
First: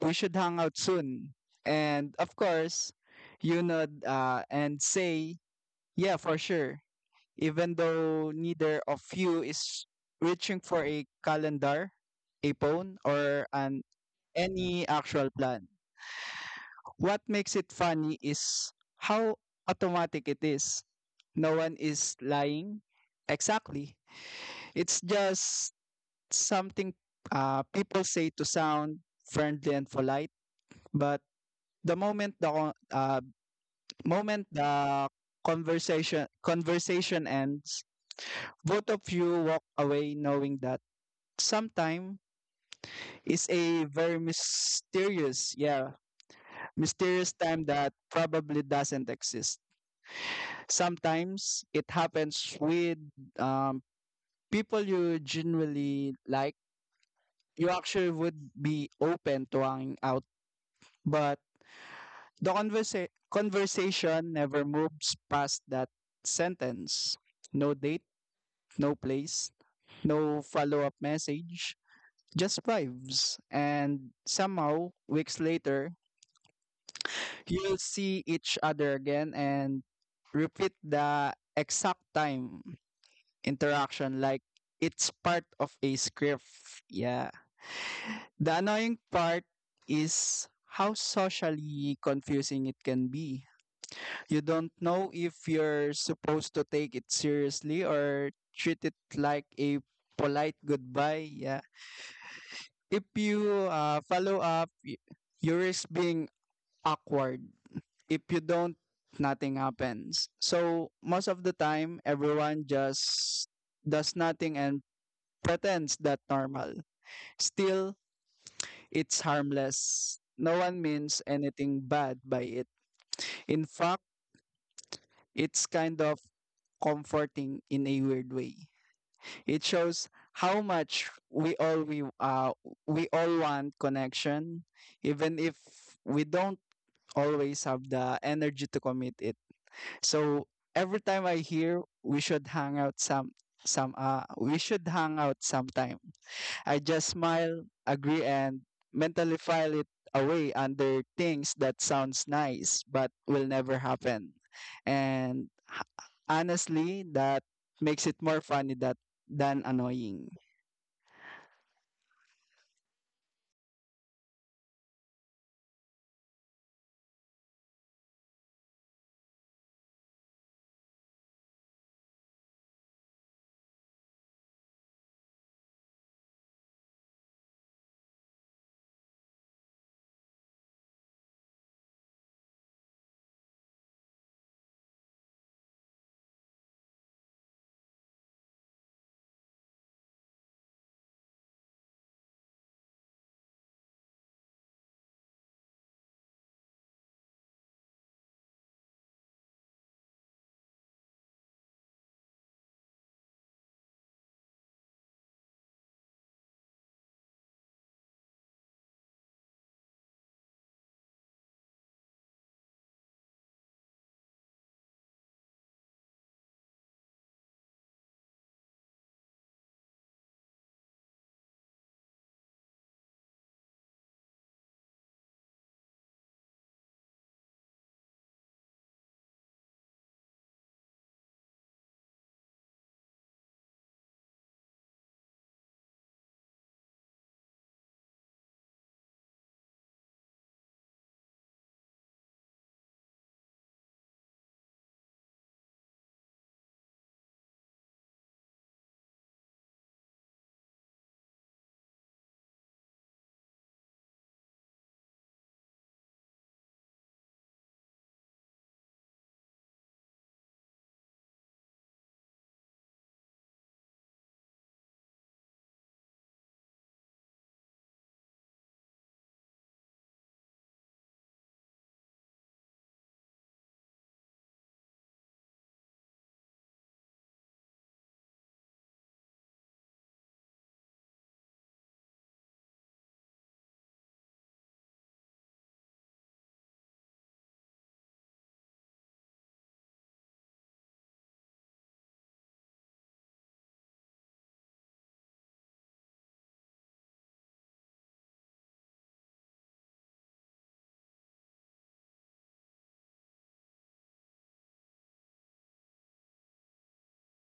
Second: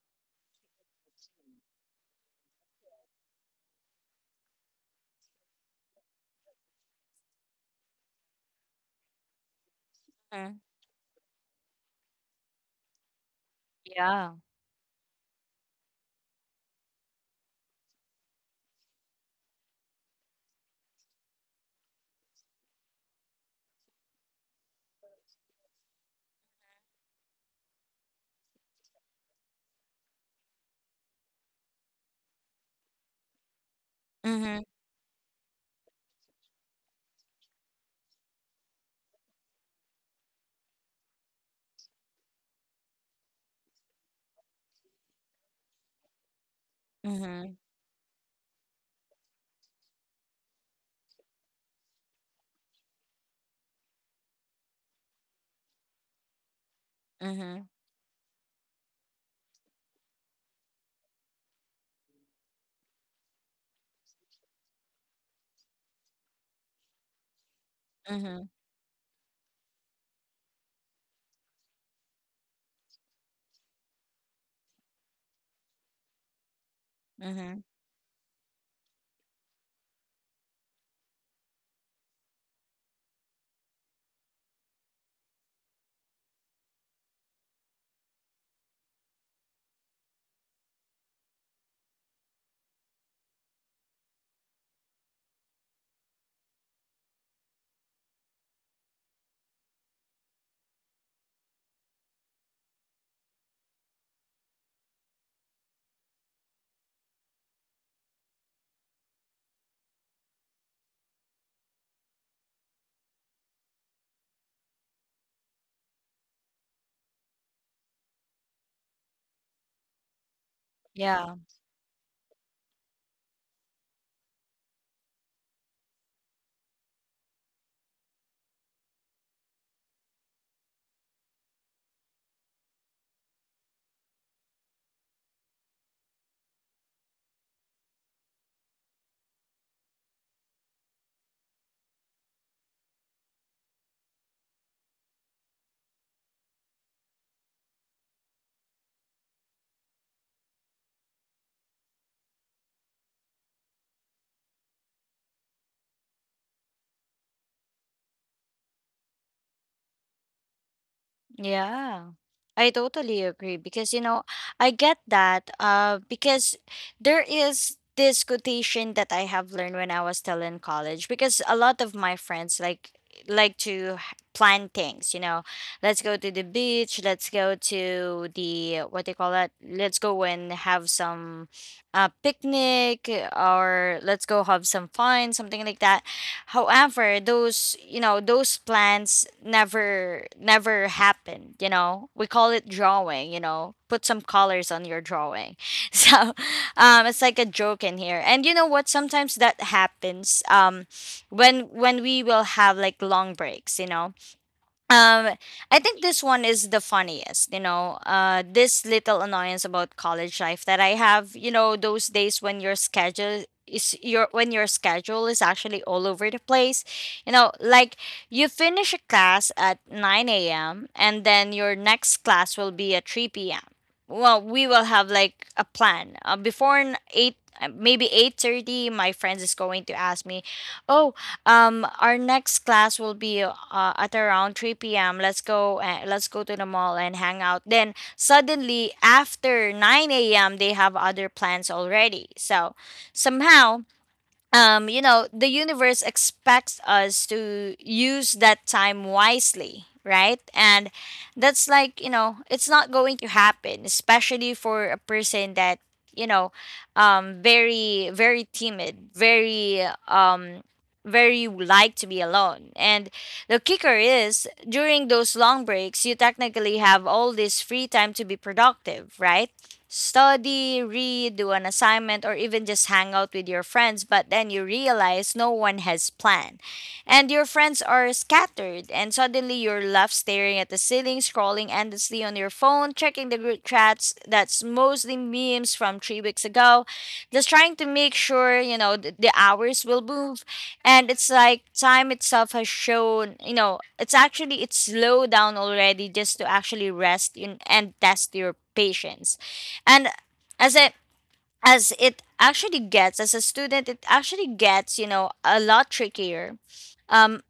Speaker 2: we should hang out soon. And of course, you nod and say, yeah, for sure. Even though neither of you is
Speaker 1: Mm-hmm.
Speaker 2: reaching for a calendar, a phone, or an
Speaker 1: Yeah.
Speaker 2: any actual plan. What makes it funny is how automatic it is. No one is lying. Exactly. It's just something people say to sound friendly and polite, but the moment the con- moment
Speaker 1: Mm-hmm.
Speaker 2: the conversation conversation ends, both of you walk away knowing that sometime is a very mysterious
Speaker 1: Mm-hmm.
Speaker 2: time that probably doesn't exist. Sometimes it happens with um, people you genuinely like.
Speaker 1: Mm-hmm.
Speaker 2: You actually would be open to hanging out, but the conversation never moves past that sentence. No date,
Speaker 1: Mm-hmm.
Speaker 2: no place, no follow up message, just vibes. And somehow, weeks later,
Speaker 1: Mm-hmm.
Speaker 2: you'll see each other again and repeat the exact time interaction like it's part of a script. Yeah. The annoying part is how socially confusing it can be. You don't know if you're supposed to take it seriously or treat it like a polite goodbye. Yeah. If you follow up, you risk being awkward. If you don't, nothing happens. So most of the time, everyone just does nothing and pretends that normal. Still, it's harmless. No one means
Speaker 1: Yeah.
Speaker 2: anything bad by it. In fact, it's kind of comforting in a weird way. It shows how much we all want connection, even if we don't always have the energy to commit it. So every time I hear we should hang out some we should hang out sometime. I just smile, agree, and mentally file it away under things that sounds nice but will never happen. And honestly, that makes it more funny that than annoying.
Speaker 1: Yeah, I totally agree because you know, I get that because there is this quotation that I have learned when I was still in college because a lot of my friends like to plan things. Let's go to the beach, let's go to the what they call that? Let's go and have some picnic or let's go have some fun, something like that. However, those you know those plans never happened. You know, we call it drawing. You know, put some colors on your drawing. So it's like a joke in here. And you know what? Sometimes that happens. When we will have like long breaks. You know, um I think this one is the funniest, this little annoyance about college life that I have. Those days when your schedule is actually all over the place, like you finish a class at 9 a.m. and then your next class will be at 3 p.m. Well, we will have like a plan 8, maybe 8:30, my friends is going to ask me. Oh, our next class will be at around 3 p.m. Let's go. Let's go to the mall and hang out. Then suddenly after 9 a.m. they have other plans already. So somehow, the universe expects us to use that time wisely, right? And that's like, it's not going to happen, especially for a person that, you know, very, very timid, very, very like to be alone. And the kicker is during those long breaks, you technically have all this free time to be productive, right? Study, read, do an assignment, or even just hang out with your friends, but then you realize no one has plan. And your friends are scattered, and suddenly you're left staring at the ceiling, scrolling endlessly on your phone, checking the group chats that's mostly memes from 3 weeks ago, just trying to make sure, the hours will move. And it's like time itself has shown, it's slowed down already just to actually rest in, and test your patience. And as it as it actually gets, as a student it actually gets, a lot trickier. um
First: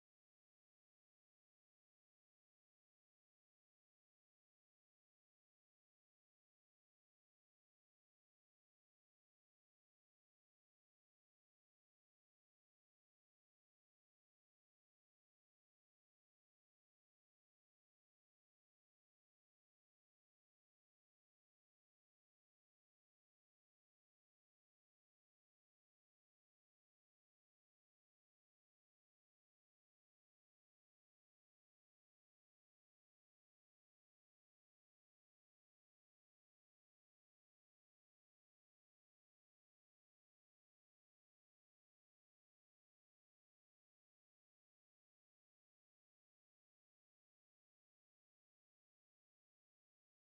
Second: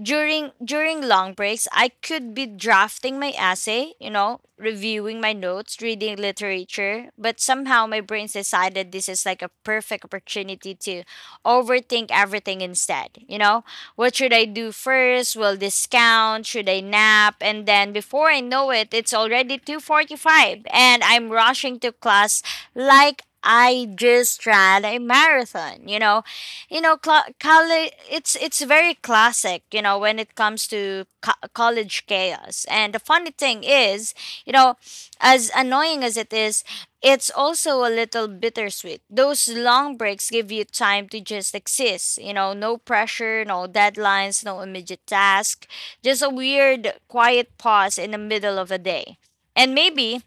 Speaker 1: during long breaks, I could be drafting my essay, reviewing my notes, reading literature, but somehow my brain decided this is like a perfect opportunity to overthink everything instead. What should I do first? Will this count? Should I nap? And then before I know it, it's already 2:45 and I'm rushing to class, like I just ran a marathon. College, it's very classic, when it comes to college chaos. And the funny thing is, you know as annoying as it is, it's also a little bittersweet. Those long breaks give you time to just exist, no pressure, no deadlines, no immediate task, just a weird quiet pause in the middle of a day. And maybe,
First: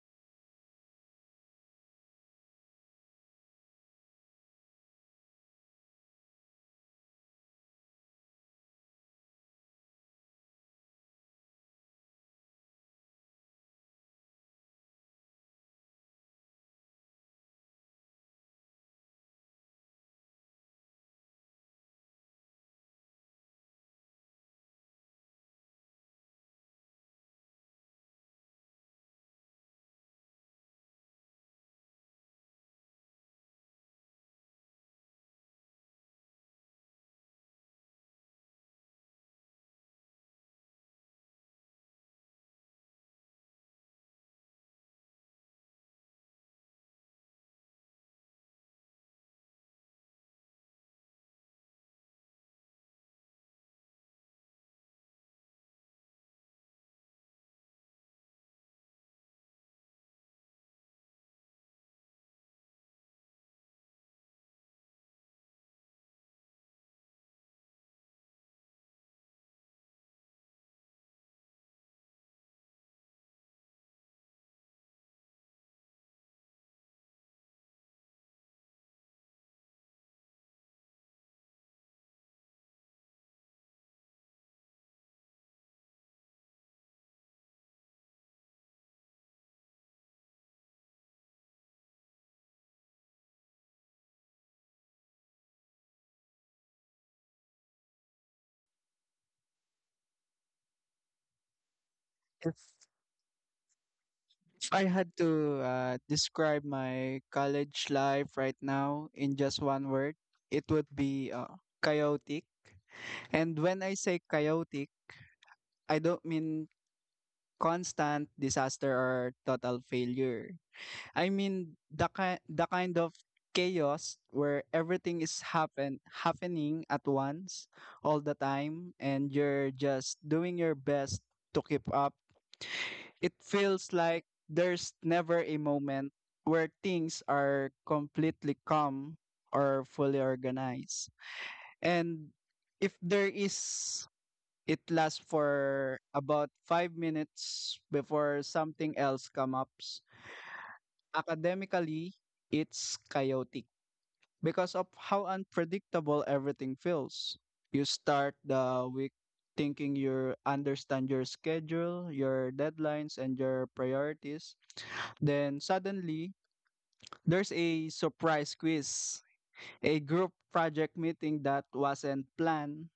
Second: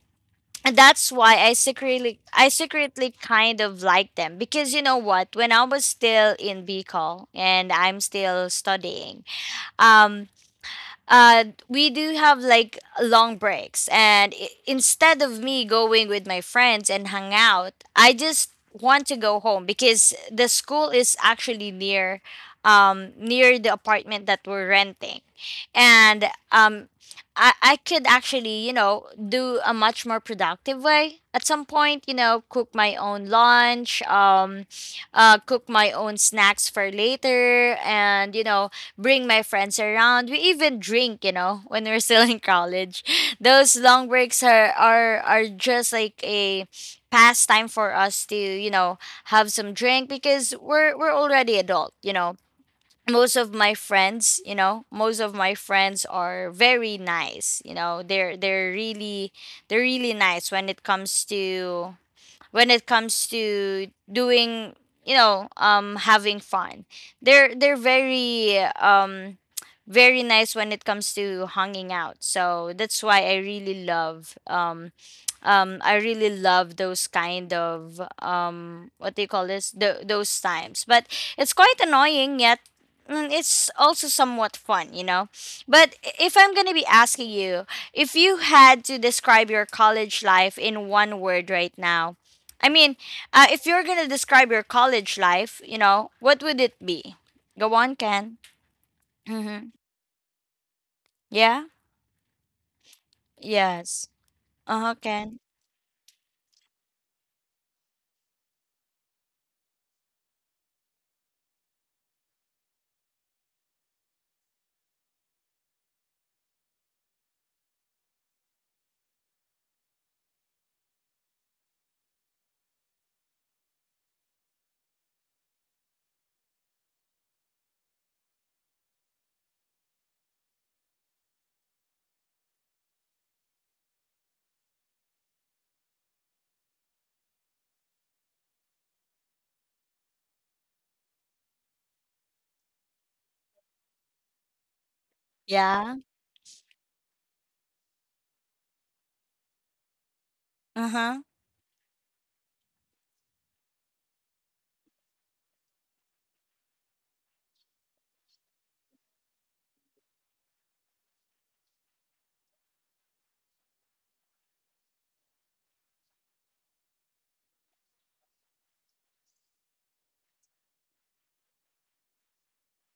Speaker 1: and that's why I secretly kind of like them, because you know what, when I was still in BCol and I'm still studying, um we do have like long breaks, and instead of me going with my friends and hang out, I just want to go home because the school is actually near, near the apartment that we're renting, and um, I could actually, do a much more productive way at some point. You know, cook my own lunch, cook my own snacks for later, and bring my friends around. We even drink, when we're still in college. Those long breaks are just like a pastime for us to, have some drink because we're already adult. Most of my friends, most of my friends are very nice. They're really nice when it comes to, when it comes to doing, having fun. They're very, very nice when it comes to hanging out, so that's why I really love, I really love those kind of, what do you call this? Those times. But it's quite annoying, yet it's also somewhat fun. But if I'm going to be asking you, if you had to describe your college life in one word right now, I mean, if you're gonna describe your college life, what would it be? Go on, Ken. Mm-hmm. Yeah.
Speaker 2: If
Speaker 1: Yes. Uh
Speaker 2: I
Speaker 1: huh,
Speaker 2: had
Speaker 1: Ken.
Speaker 2: to describe my college life right now in just one word, it would be chaotic. And when I say chaotic, I don't mean constant disaster or total failure. I mean the kind of chaos where everything is happening at once all the time and you're just doing your best to keep up. It feels like there's never a moment where things are completely calm or fully organized. And if there is, it lasts
Speaker 1: Yeah.
Speaker 2: for about 5 minutes before something else comes up.
Speaker 1: Uh huh.
Speaker 2: Academically, it's chaotic because of how unpredictable everything feels. You start the week thinking you understand your schedule, your deadlines, and your priorities. Then suddenly, there's a surprise quiz, a group project meeting that wasn't planned,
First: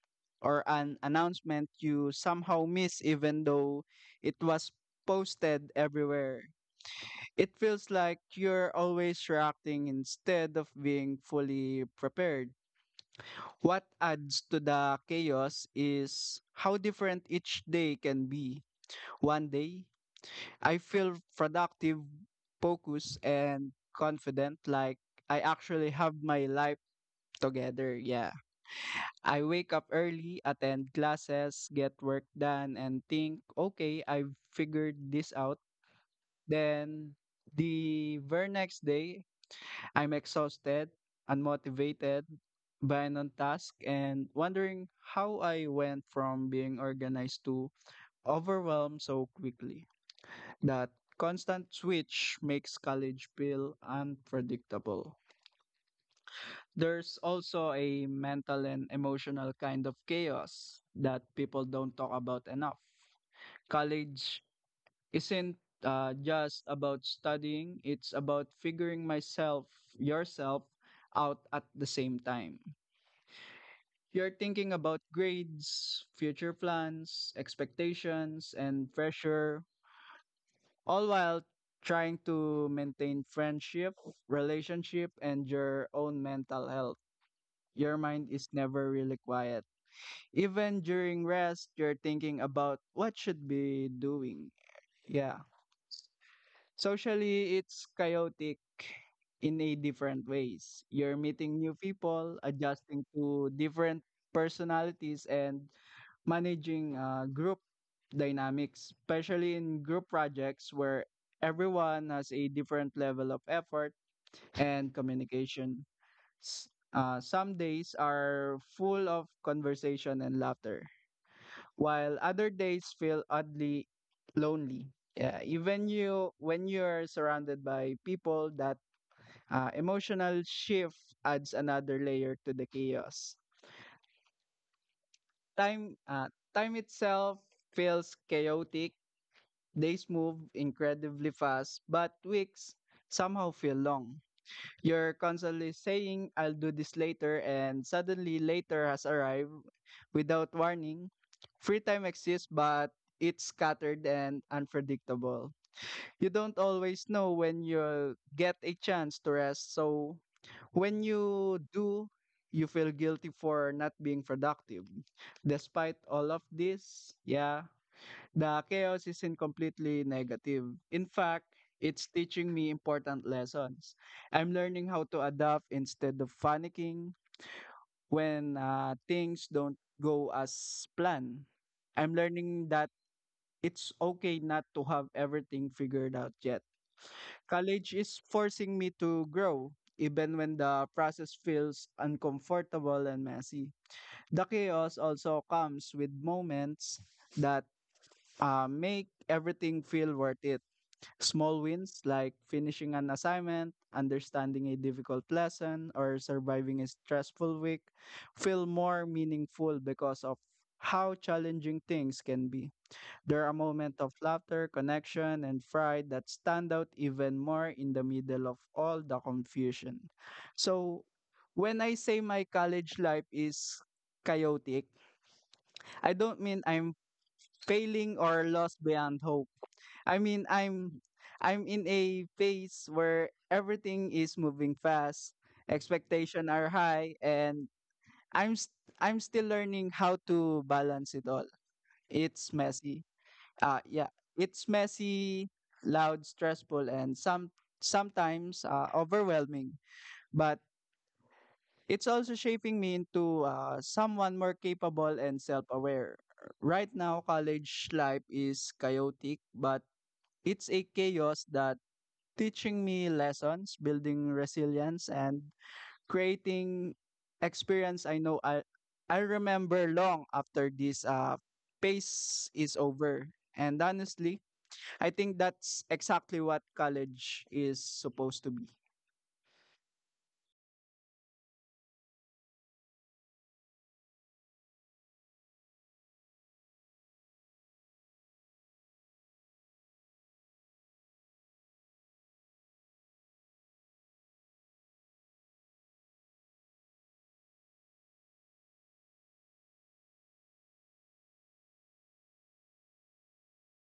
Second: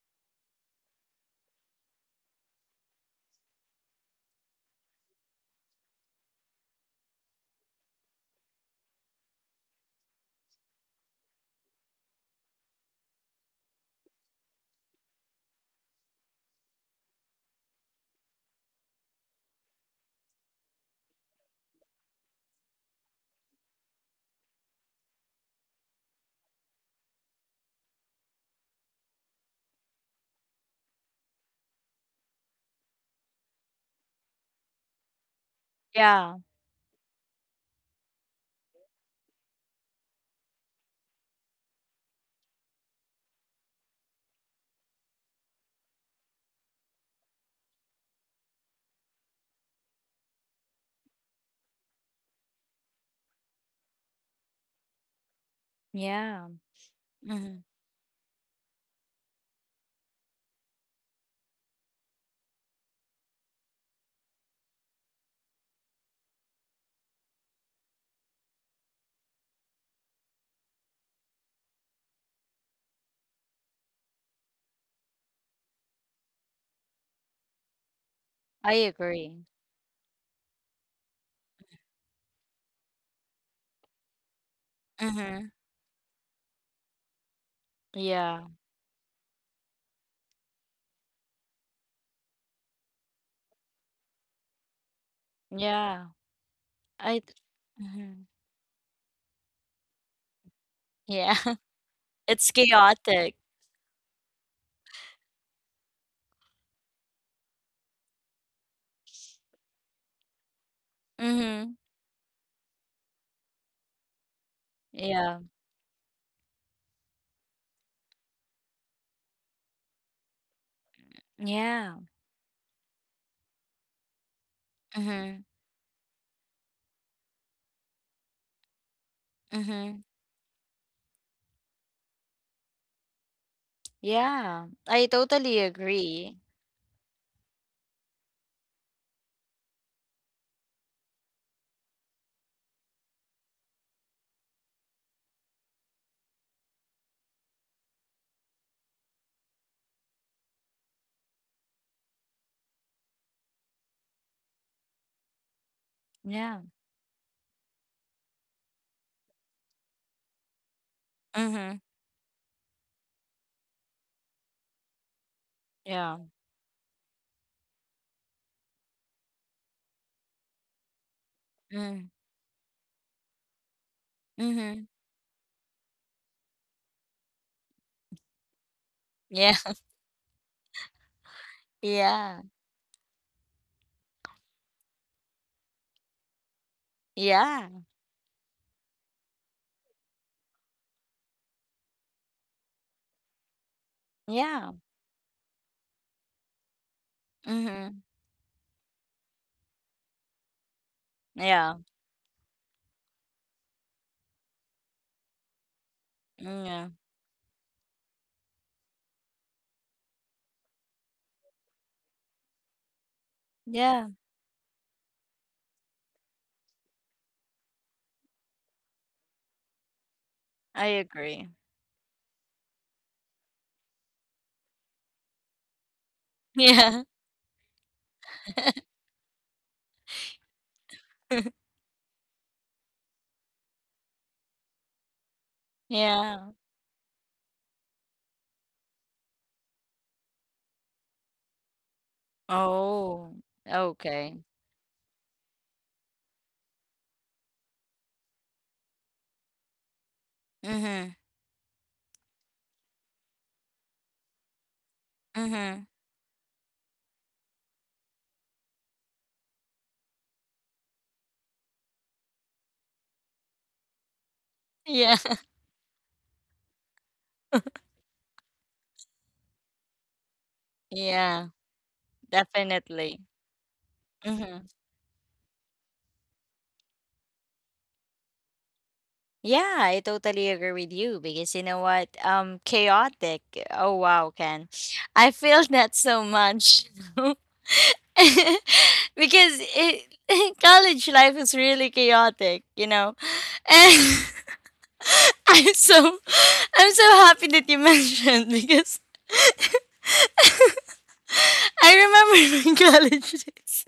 Speaker 2: or an announcement you somehow miss even though it was posted everywhere. It feels like you're always reacting instead of being fully prepared. What adds to the chaos is how different each day can be. One day, I feel productive, focused, and confident, like I actually have my life together. Yeah. I wake up early, attend classes, get work done, and think, okay, I've figured this out.
Speaker 1: Yeah.
Speaker 2: Then the very next day, I'm exhausted, unmotivated, by non task, and wondering how I went from being organized to overwhelmed so quickly. That constant switch makes college feel unpredictable.
Speaker 1: Yeah.
Speaker 2: There's
Speaker 1: Mm-hmm.
Speaker 2: also a mental and emotional kind of chaos that people don't talk about enough. College isn't just about studying. It's about figuring myself, yourself out at the same time. You're thinking about grades, future plans, expectations,
Speaker 1: I
Speaker 2: and
Speaker 1: agree.
Speaker 2: pressure, all while trying to maintain friendship, relationship, and
Speaker 1: Mm-hmm.
Speaker 2: your own mental health. Your mind
Speaker 1: Yeah.
Speaker 2: is never really quiet. Even during rest, you're thinking about what should be doing. Yeah.
Speaker 1: Yeah. I.
Speaker 2: Socially, it's
Speaker 1: Mm-hmm.
Speaker 2: chaotic in a different ways. You're
Speaker 1: Yeah.
Speaker 2: meeting new people,
Speaker 1: It's
Speaker 2: adjusting
Speaker 1: chaotic.
Speaker 2: to different personalities, and managing group dynamics, especially in group projects where
Speaker 1: Mm-hmm.
Speaker 2: everyone has a different level of effort and
Speaker 1: Yeah.
Speaker 2: communication. Some days are full of conversation and laughter,
Speaker 1: Yeah.
Speaker 2: while other days feel oddly lonely. Yeah,
Speaker 1: Mm-hmm.
Speaker 2: even you when you're surrounded by people, that
Speaker 1: Mm-hmm.
Speaker 2: emotional shift adds another layer to the chaos.
Speaker 1: Yeah. I totally
Speaker 2: Time,
Speaker 1: agree.
Speaker 2: time itself feels chaotic. Days move incredibly fast, but weeks somehow feel long. You're constantly saying, I'll do this later, and suddenly later has arrived without warning. Free time exists, but it's scattered and unpredictable. You don't
Speaker 1: Yeah.
Speaker 2: always know when you'll get a chance to rest, so when you
Speaker 1: Mm-hmm.
Speaker 2: do, you feel guilty for not being productive. Despite
Speaker 1: Yeah.
Speaker 2: all of this, yeah, the chaos isn't completely negative. In fact, it's
Speaker 1: Mm-hmm.
Speaker 2: teaching me important lessons. I'm
Speaker 1: Mm-hmm.
Speaker 2: learning how to adapt instead of panicking when things
Speaker 1: Yeah.
Speaker 2: don't go as planned. I'm
Speaker 1: Yeah,
Speaker 2: learning that it's okay not to have everything figured out yet.
Speaker 1: yeah,
Speaker 2: College is forcing me to grow, even when the process feels uncomfortable and messy. The
Speaker 1: yeah.
Speaker 2: chaos also comes with moments that
Speaker 1: Mhm.
Speaker 2: make everything feel worth it. Small
Speaker 1: Yeah,
Speaker 2: wins like finishing an assignment, understanding a difficult lesson, or
Speaker 1: mm,
Speaker 2: surviving a
Speaker 1: yeah,
Speaker 2: stressful week feel more meaningful because of how challenging things can be. There are moments
Speaker 1: yeah,
Speaker 2: of laughter, connection, and pride that stand out even more in the middle of all the confusion.
Speaker 1: I
Speaker 2: So,
Speaker 1: agree.
Speaker 2: when I say my college life is chaotic, I don't mean I'm
Speaker 1: Yeah.
Speaker 2: failing or lost beyond hope. I mean, I'm in a phase where everything is moving fast, expectation
Speaker 1: Yeah.
Speaker 2: are high, and I'm st- I'm still learning how to balance it all. It's messy.
Speaker 1: Oh,
Speaker 2: Yeah,
Speaker 1: okay.
Speaker 2: it's messy, loud, stressful, and sometimes overwhelming. But
Speaker 1: Mhm,
Speaker 2: it's also shaping me into someone more capable and
Speaker 1: mhm.
Speaker 2: self-aware. Right now, college life is chaotic, but it's a chaos that teaching me lessons, building resilience,
Speaker 1: Yeah,
Speaker 2: and creating experience I know I remember long after this
Speaker 1: yeah,
Speaker 2: phase is
Speaker 1: definitely.
Speaker 2: over. And honestly,
Speaker 1: Mhm.
Speaker 2: I think that's exactly what college is supposed to be.
Speaker 1: Yeah, I totally agree with you because you know what? Chaotic. Oh wow, Ken. I feel that so much. Because it, college life is really chaotic, And I'm so I'm so happy that you mentioned, because I remember my college days.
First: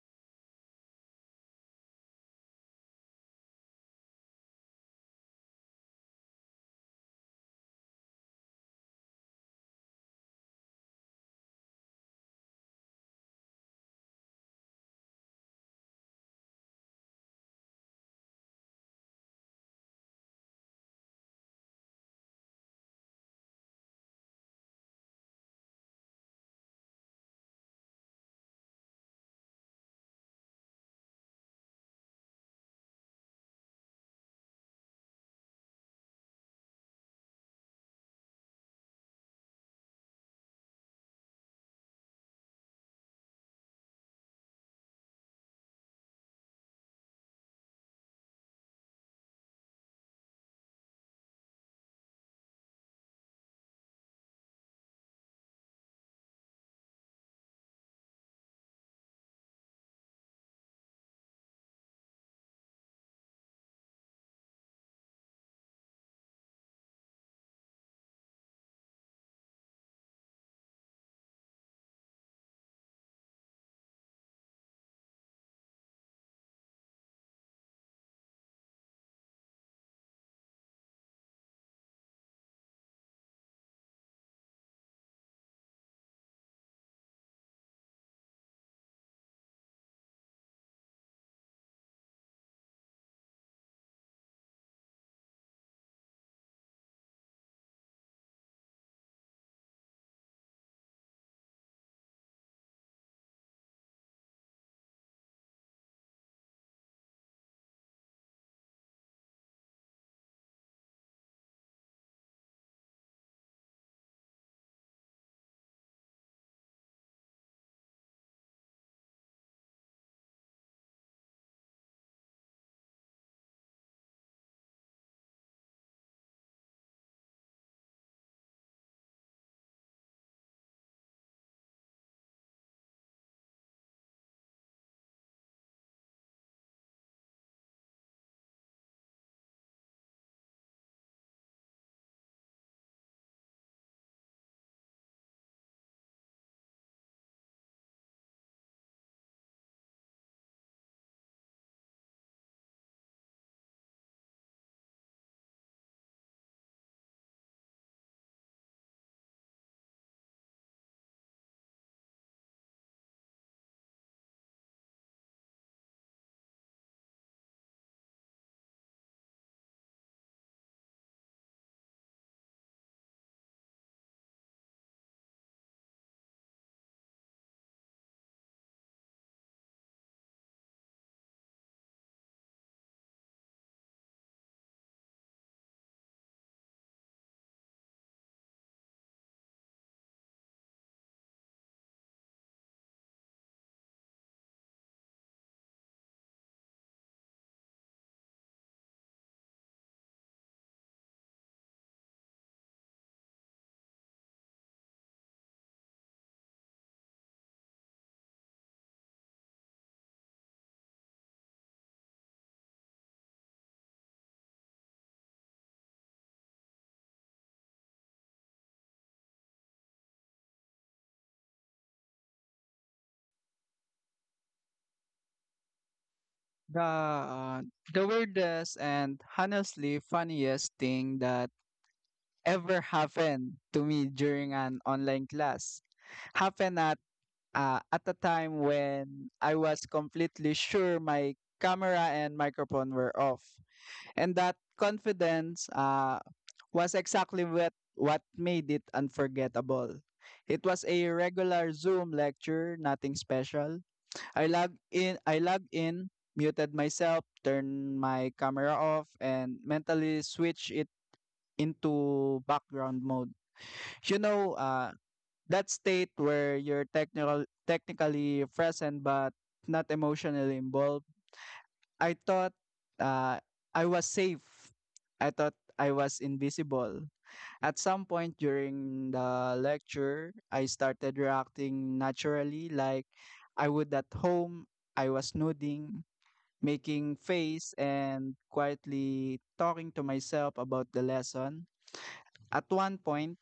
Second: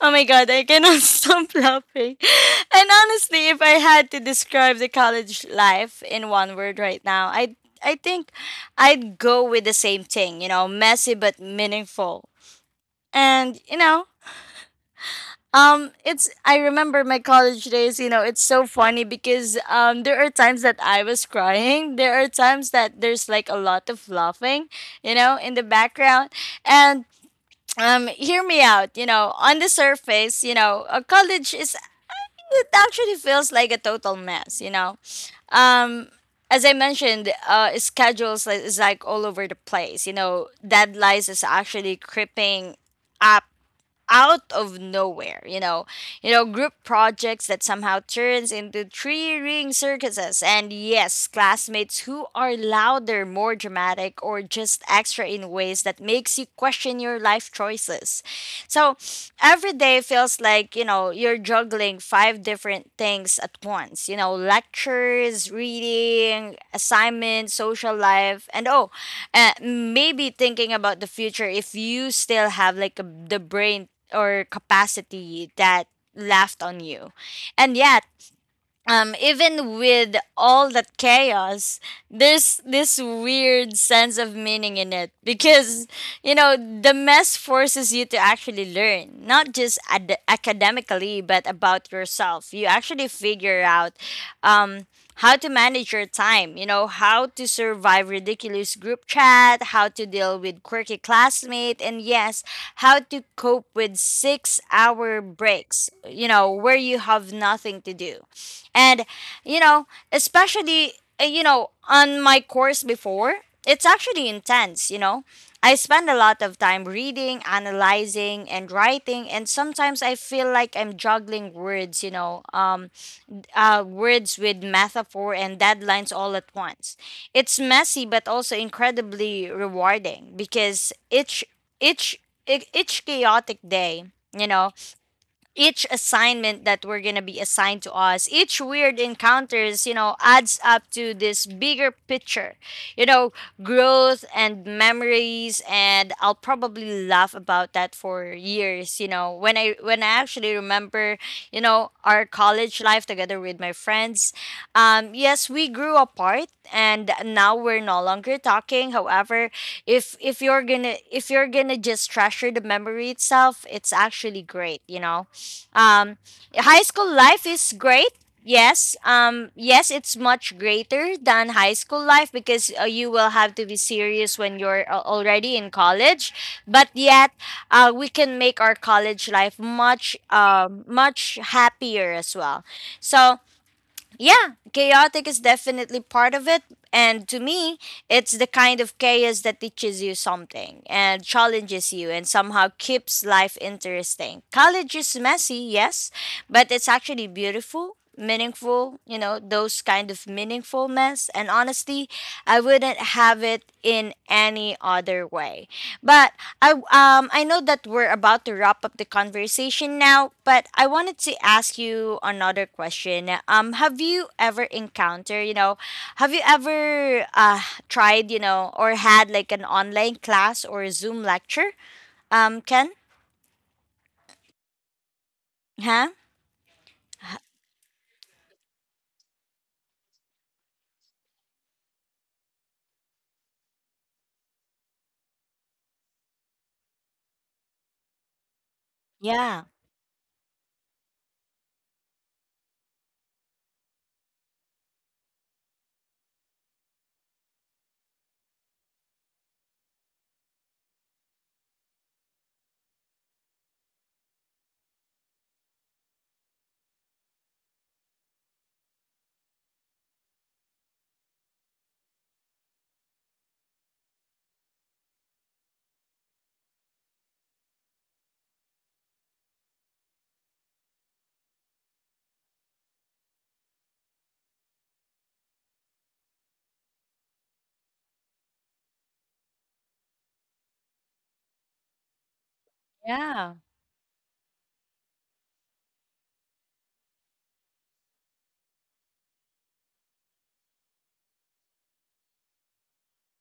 Speaker 1: Oh my God, I cannot stop laughing. And honestly, if I had to describe the college life in one word right now, I think I'd go with the same thing, messy but meaningful. And, it's I remember my college days. It's so funny because there are times that I was crying, there are times that there's like a lot of laughing, in the background. And hear me out. On the surface, a college is it actually feels like a total mess, Um, as I mentioned, schedules is like all over the place. You know, deadlines is actually creeping up out of nowhere. You know, group projects that somehow turns into three ring circuses, and yes, classmates who are louder, more dramatic, or just extra in ways that makes you question your life choices. So, every day feels like, you're juggling five different things at once, lectures, reading, assignments, social life, and oh, maybe thinking about the future if you still have like the brain or capacity that left on you. And yeah, even with all that chaos, there's this weird sense of meaning in it because, the mess forces you to actually learn, not just academically, but about yourself. You actually figure out, um, how to manage your time, how to survive ridiculous group chat, how to deal with quirky classmate, and yes, how to cope with 6 hour breaks, where you have nothing to do and, especially, on my course before, it's actually intense, I spend a lot of time reading, analyzing, and writing, and sometimes I feel like I'm juggling words, words with metaphor and deadlines all at once. It's messy, but also incredibly rewarding because each each chaotic day, you know, each assignment that we're going to be assigned to us, each weird encounters, adds up to this bigger picture, you know growth and memories, and I'll probably laugh about that for years, when I actually remember, our college life together with my friends. Yes, we grew apart and now we're no longer talking. However, if you're gonna just treasure the memory itself, it's actually great, um, high school life is great. Yes, yes, it's much greater than high school life because you will have to be serious when you're already in college. But yet, we can make our college life much, much happier as well. So yeah, chaotic is definitely part of it. And to me, it's the kind of chaos that teaches you something and challenges you and somehow keeps life interesting. College is messy, yes, but it's actually beautiful, meaningful, those kind of meaningful mess. And honestly, I wouldn't have it in any other way. But I know that we're about to wrap up the conversation now, but I wanted to ask you another question. Have you ever encountered, have you ever tried, or had like an online class or a Zoom lecture? Ken? Huh?
Speaker 2: The uh, the weirdest and honestly funniest thing that ever happened to me during an online class happened at a time when I
Speaker 1: Yeah.
Speaker 2: was completely sure my camera and microphone were off. And that confidence was exactly what made it unforgettable. It was a regular Zoom lecture, nothing special. I log in, muted myself, turned my camera off, and mentally switch it into background mode. You know, that state where you're technically present but not emotionally involved. I thought uh, I was safe. I thought I was invisible. At some point during the lecture I started reacting naturally like
Speaker 1: Yeah.
Speaker 2: I would at home. I was nodding, making face and quietly talking to myself about the lesson. At one point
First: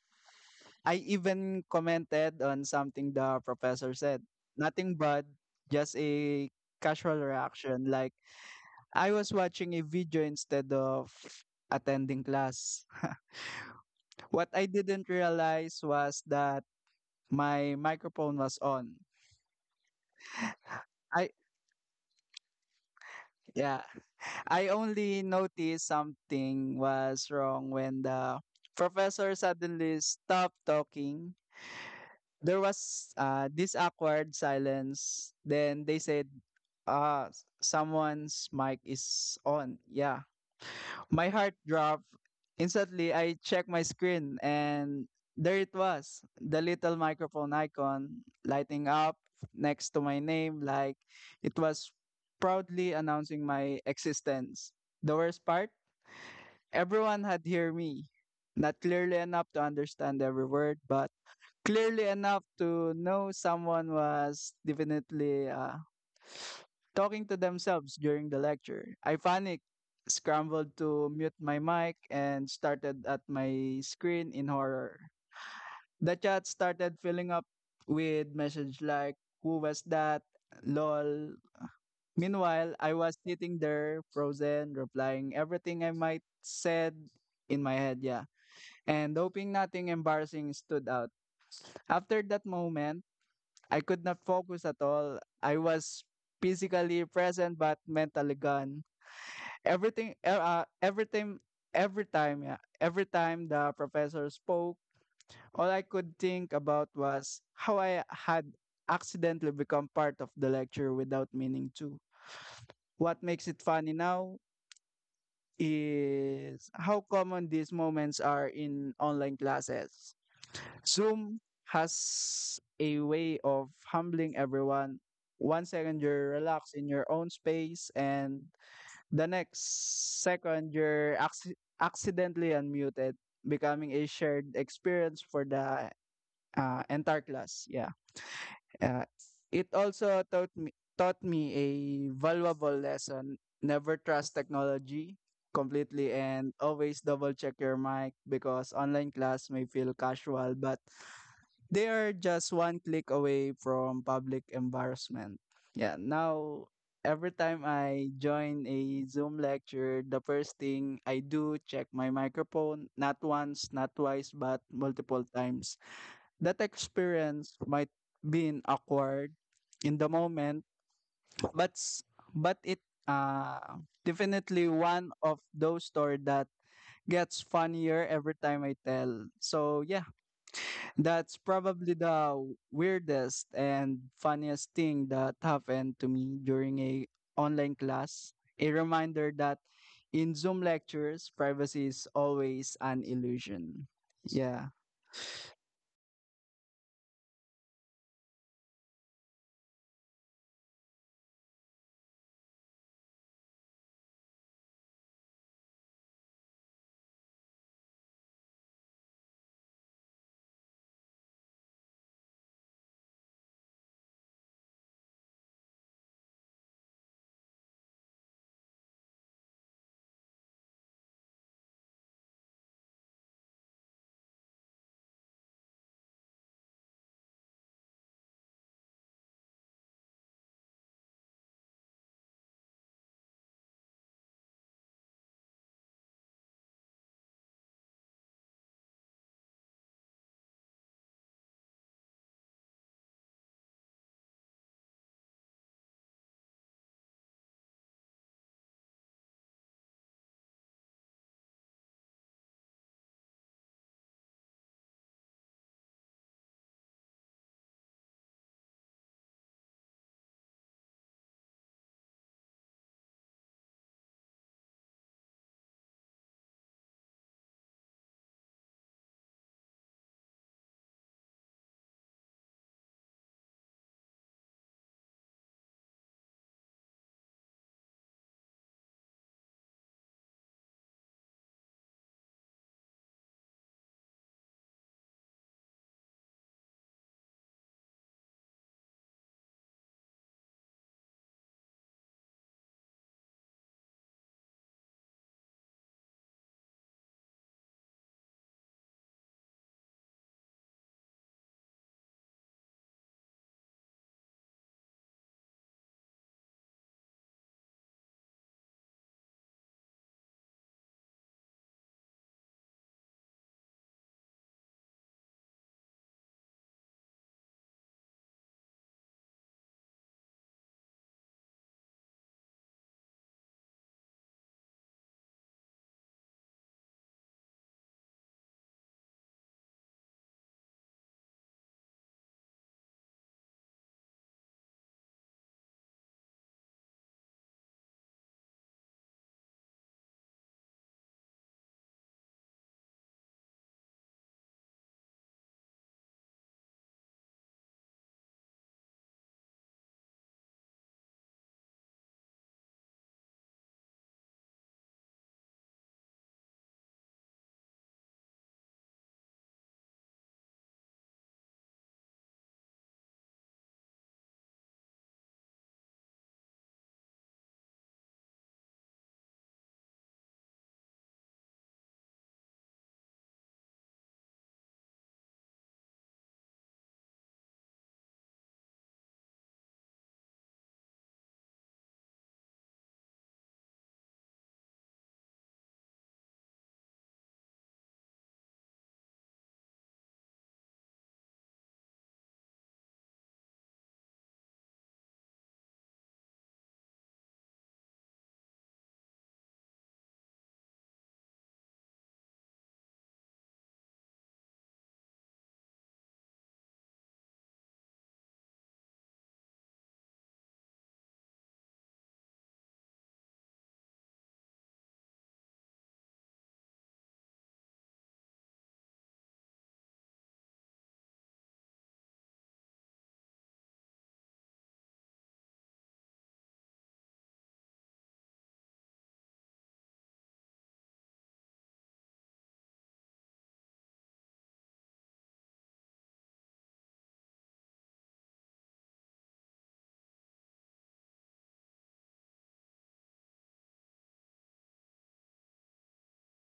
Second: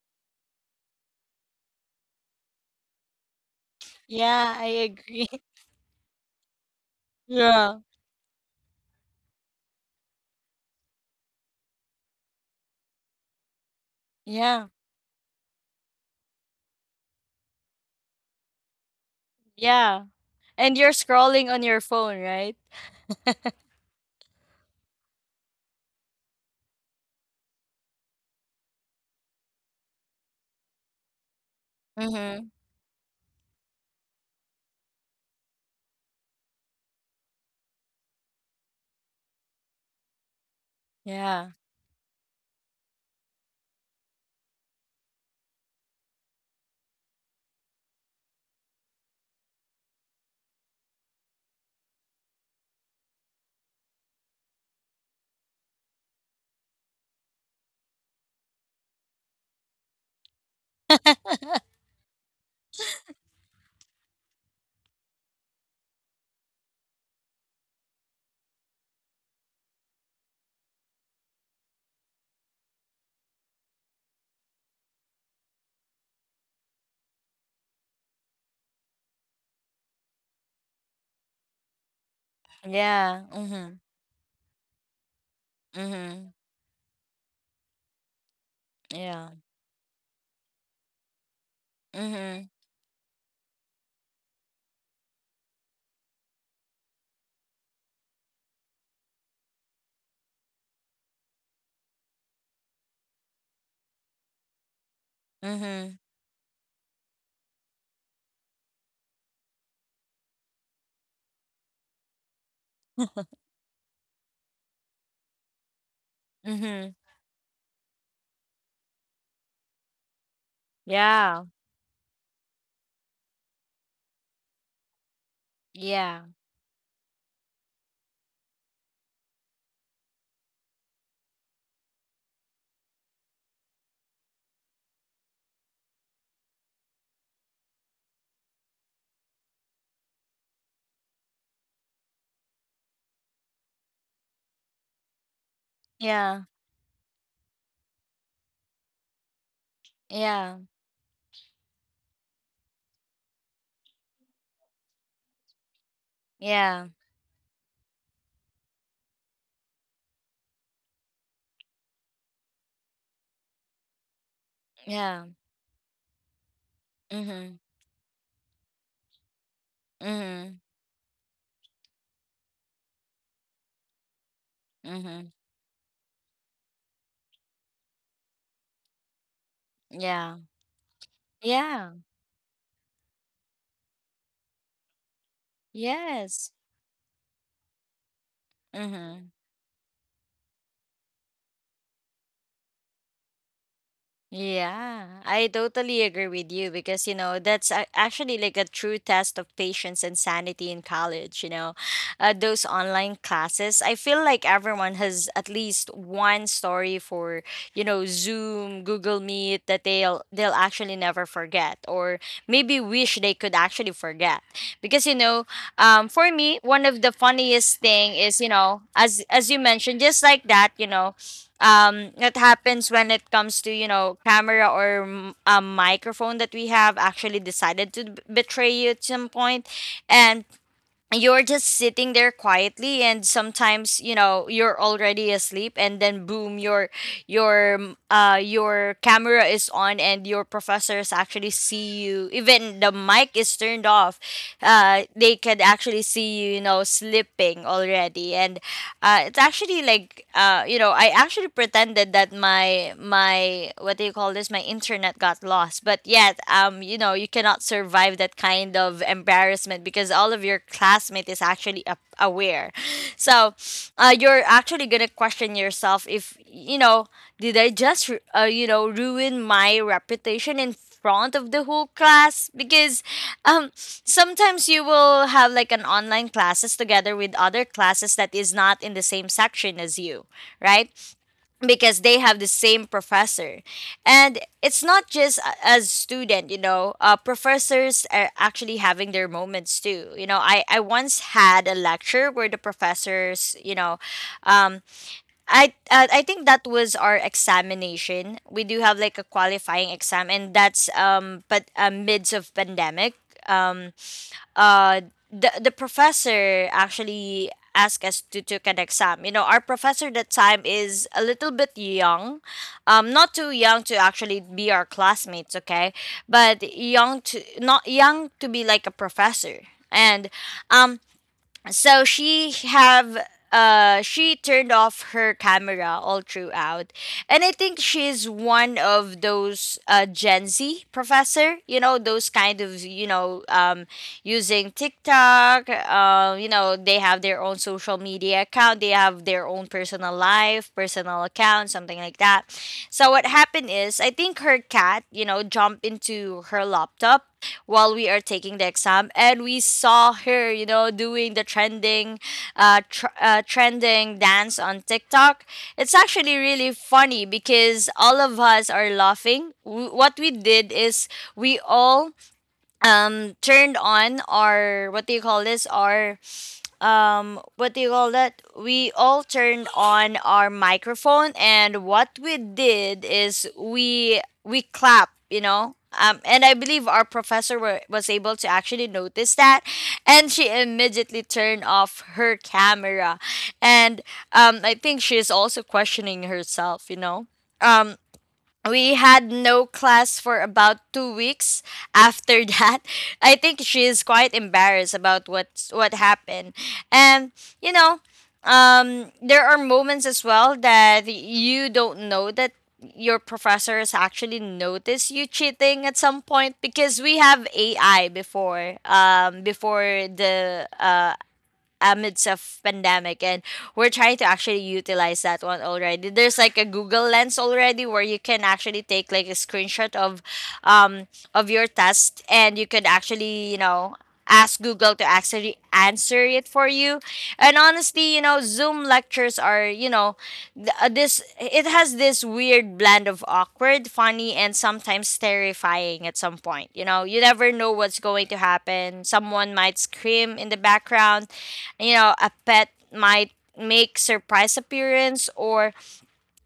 Speaker 2: I even commented on something the professor said.
Speaker 1: Yeah, I
Speaker 2: Nothing but
Speaker 1: agree.
Speaker 2: just a casual
Speaker 1: Yeah.
Speaker 2: reaction. Like, I was watching a video instead of attending class. What I
Speaker 1: Yeah.
Speaker 2: didn't realize was that my microphone was on.
Speaker 1: Yeah. And you're
Speaker 2: I,
Speaker 1: scrolling on your phone, right?
Speaker 2: yeah, I only noticed something was wrong when the professor suddenly stopped talking.
Speaker 1: Mm-hmm.
Speaker 2: There was this awkward silence. Then they said, uh, someone's mic is on. Yeah. My
Speaker 1: Yeah.
Speaker 2: heart dropped. Instantly, I checked my screen and there it was, the little microphone icon lighting up next to my name, like it was proudly announcing my existence. The worst part? Everyone had heard me. Not clearly enough to understand every word, but clearly enough to know someone was definitely talking to themselves during the lecture. I panicked, scrambled to mute my mic, and started at my screen in horror. The chat started filling up with messages like, who was that? Lol. Meanwhile, I was
Speaker 1: Yeah.
Speaker 2: sitting
Speaker 1: Mm-hmm.
Speaker 2: there, frozen, replying everything I might
Speaker 1: Mm-hmm.
Speaker 2: said in my head, yeah, and
Speaker 1: Yeah.
Speaker 2: hoping nothing embarrassing stood out. After
Speaker 1: Mm-hmm.
Speaker 2: that moment, I could not focus at all. I was physically present but mentally gone. Everything, every time, yeah, every time the professor spoke, all I
Speaker 1: Mhm.
Speaker 2: could think about was how I had accidentally become part of the lecture without meaning to. What makes it funny now is
Speaker 1: Mhm.
Speaker 2: how common these moments are in online classes. Zoom
Speaker 1: Yeah.
Speaker 2: has a way of humbling everyone. One second
Speaker 1: Yeah.
Speaker 2: you're relaxed in your own space, and the next second you're accidentally unmuted, becoming a shared experience for the entire class. Yeah. Uh, it also taught me a valuable lesson. Never trust technology completely
Speaker 1: Yeah.
Speaker 2: and always double check your mic because online class may feel casual
Speaker 1: Yeah.
Speaker 2: but they are just one click away from public embarrassment. Yeah, now
Speaker 1: Yeah.
Speaker 2: every time I join a Zoom lecture, the first thing I do check my microphone, not once, not twice, but multiple
Speaker 1: Yeah.
Speaker 2: times. That experience
Speaker 1: Mhm.
Speaker 2: might been awkward in the
Speaker 1: Mhm.
Speaker 2: moment, but s- but it definitely one
Speaker 1: Mhm.
Speaker 2: of those stories that gets funnier every time I tell. So yeah,
Speaker 1: Yeah.
Speaker 2: that's
Speaker 1: Yeah.
Speaker 2: probably the weirdest and funniest thing that happened to me
Speaker 1: Yes.
Speaker 2: during a online class. A reminder
Speaker 1: Mhm.
Speaker 2: that in Zoom lectures, privacy is always an illusion. Yeah.
Speaker 1: Yeah, I totally agree with you because, that's actually like a true test of patience and sanity in college. Those online classes, I feel like everyone has at least one story for, Zoom, Google Meet that they'll actually never forget or maybe wish they could actually forget. Because, for me, one of the funniest thing is, as you mentioned, just like that, it happens when it comes to camera or a microphone that we have actually decided to betray you at some point, and you're just sitting there quietly, and sometimes, you're already asleep, and then boom, your camera is on and your professors actually see you even the mic is turned off. They can actually see you you know slipping already, and it's actually like, I actually pretended that my what do you call this, my internet got lost. But yet, you cannot survive that kind of embarrassment because all of your classmate is actually aware. So, you're actually gonna question yourself, if you know, did I just, ruin my reputation in front of the whole class? Because, sometimes you will have like an online classes together with other classes that is not in the same section as you, right? Because they have the same professor, and it's not just as student, professors are actually having their moments too. I once had a lecture where the professors, um I think that was our examination. We do have like a qualifying exam, and that's but midst of pandemic, um uh the professor actually asked us to take an exam. You know, our professor that time is a little bit young, not too young to actually be our classmates, okay, but young to not young to be like a professor. And um, so she have she turned off her camera all throughout. And I think she's one of those Gen Z professor, you know, those kind of, using TikTok, they have their own social media account, they have their own personal life, personal account, something like that. So what happened is I think her cat, jumped into her laptop while we are taking the exam, and we saw her, doing the trending, trending dance on TikTok. It's actually really funny because all of us are laughing. What we did is, we all turned on our, what do you call this, our, what do you call that, we all turned on our microphone. And what we did is, we clap, you know, and I believe our professor was able to actually notice that, and she immediately turned off her camera. And I think she's also questioning herself, um we had no class for about 2 weeks after that. I think she is quite embarrassed about what happened. And you know, there are moments as well that you don't know that your professor has actually noticed you cheating at some point, because we have AI before, before the amidst of pandemic. And we're trying to actually utilize that one already. There's like a Google Lens already where you can actually take like a screenshot um of your test, and you could actually, ask Google to actually answer it for you. And honestly, you know, Zoom lectures are, you know th- this it has this weird blend of awkward, funny, and sometimes terrifying. At some point, you never know what's going to happen. Someone might scream in the background, a pet might make surprise appearance, or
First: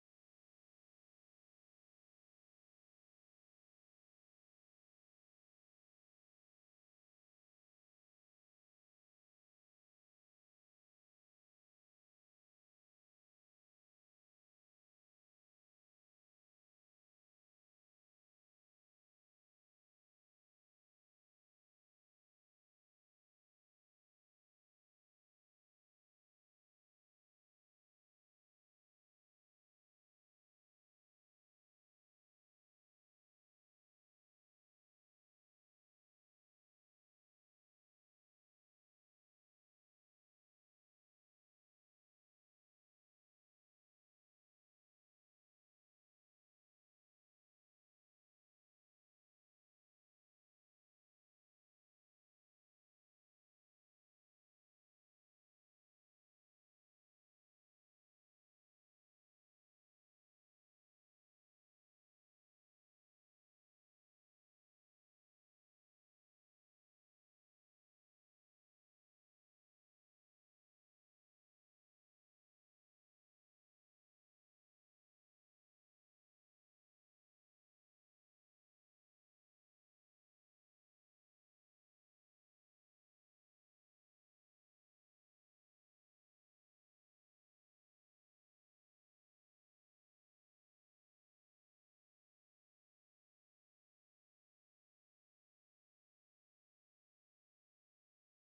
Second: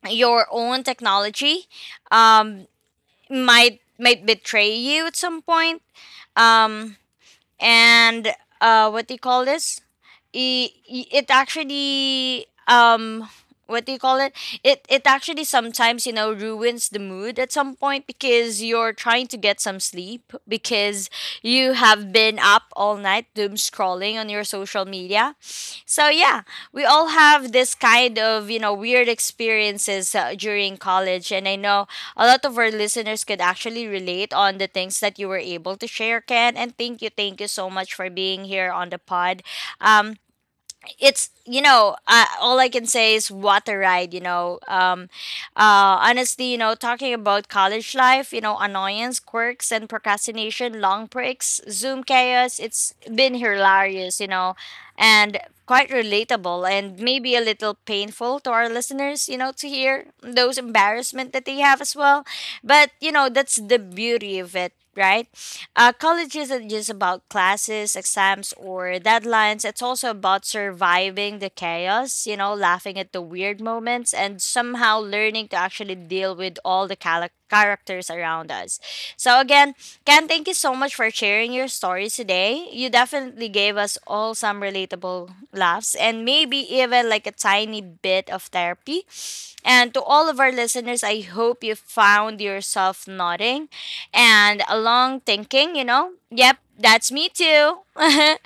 Speaker 1: your own technology, um, might betray you at some point. Um, and What do you call this, it actually, what do you call it actually sometimes, ruins the mood at some point because you're trying to get some sleep, because you have been up all night doom scrolling on your social media. So yeah, we all have this kind of, weird experiences during college, and I know a lot of our listeners could actually relate on the things that you were able to share, Ken. And thank you, thank you so much for being here on the pod. um it's, all I can say is what a ride, honestly, talking about college life, annoyance, quirks, and procrastination, long breaks, Zoom chaos, it's been hilarious, and quite relatable, and maybe a little painful to our listeners, to hear those embarrassment that they have as well. But that's the beauty of it, right? College isn't just about classes, exams, or deadlines. It's also about surviving the chaos, laughing at the weird moments, and somehow learning to actually deal with all the characters around us. So, again, Ken, thank you so much for sharing your stories today. You definitely gave us all some relatable laughs and maybe even like a tiny bit of therapy. And to all of our listeners, I hope you found yourself nodding and a long thinking. Yep, that's me too.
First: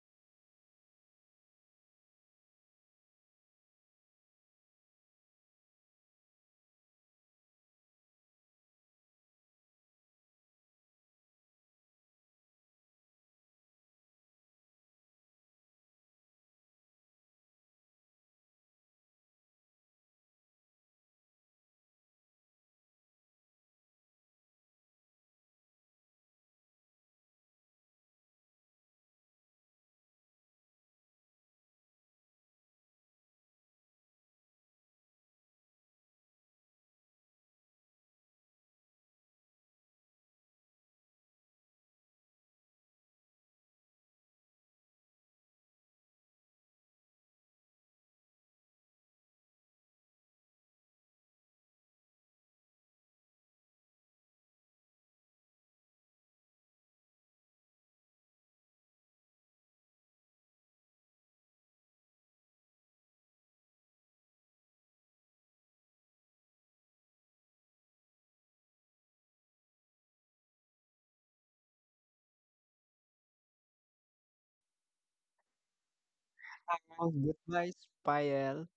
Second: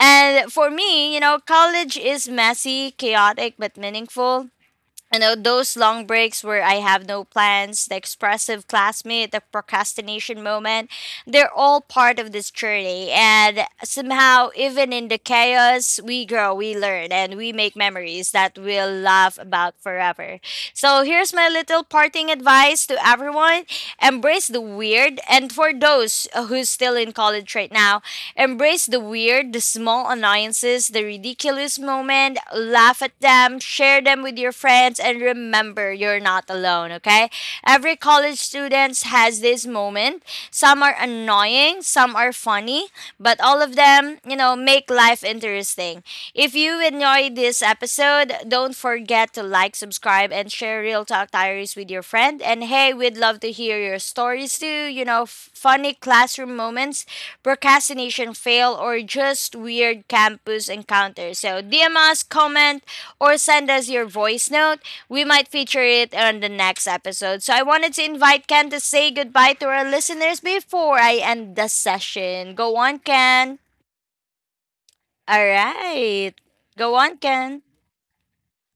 Speaker 1: And for me, college is messy, chaotic, but meaningful. Those long breaks where I have no plans, the expressive classmate, the procrastination moment, they're all part of this journey. And somehow, even in the chaos, we grow, we learn, and we make memories that we'll laugh about forever. So, here's my little parting advice to everyone: embrace the weird. And for those who's still in college right now, embrace the weird, the small annoyances, the ridiculous moment. Laugh at them, share them with your friends, and remember, you're not alone, okay? Every college student has this moment. Some are annoying, some are funny, but all of them, make life interesting. If you enjoyed this episode, don't forget to like, subscribe, and share Real Talk Diaries with your friend. And hey, we'd love to hear your stories too, funny classroom moments, procrastination fail, or just weird campus encounters. So DM us, comment, or send us your voice note. We might feature it on the next episode. So I wanted to invite Ken to say goodbye to our listeners before I end the session. Go on, Ken. All right. Go
Speaker 2: Oh,
Speaker 1: on, Ken.
Speaker 2: goodbye, Pael.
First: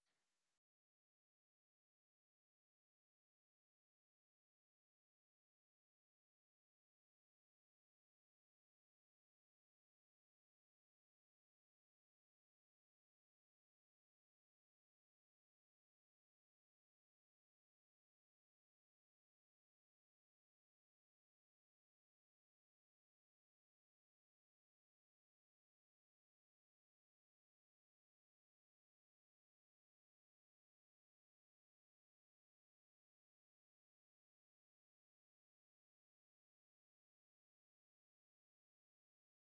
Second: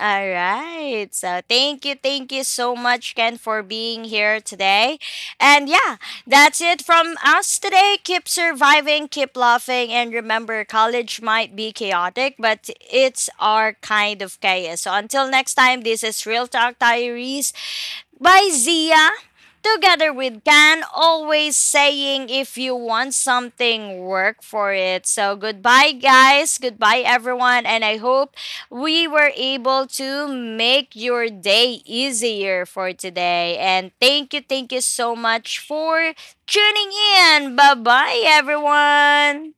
Speaker 1: All right. So thank you so much, Ken, for being here today. And yeah, that's it from us today. Keep surviving, keep laughing, and remember, college might be chaotic, but it's our kind of chaos. So until next time, this is Real Talk Diaries by Zia, together with Can, always saying, if you want something, work for it. So goodbye, guys. Goodbye, everyone. And I hope we were able to make your day easier for today. And thank you so much for tuning in. Bye bye, everyone.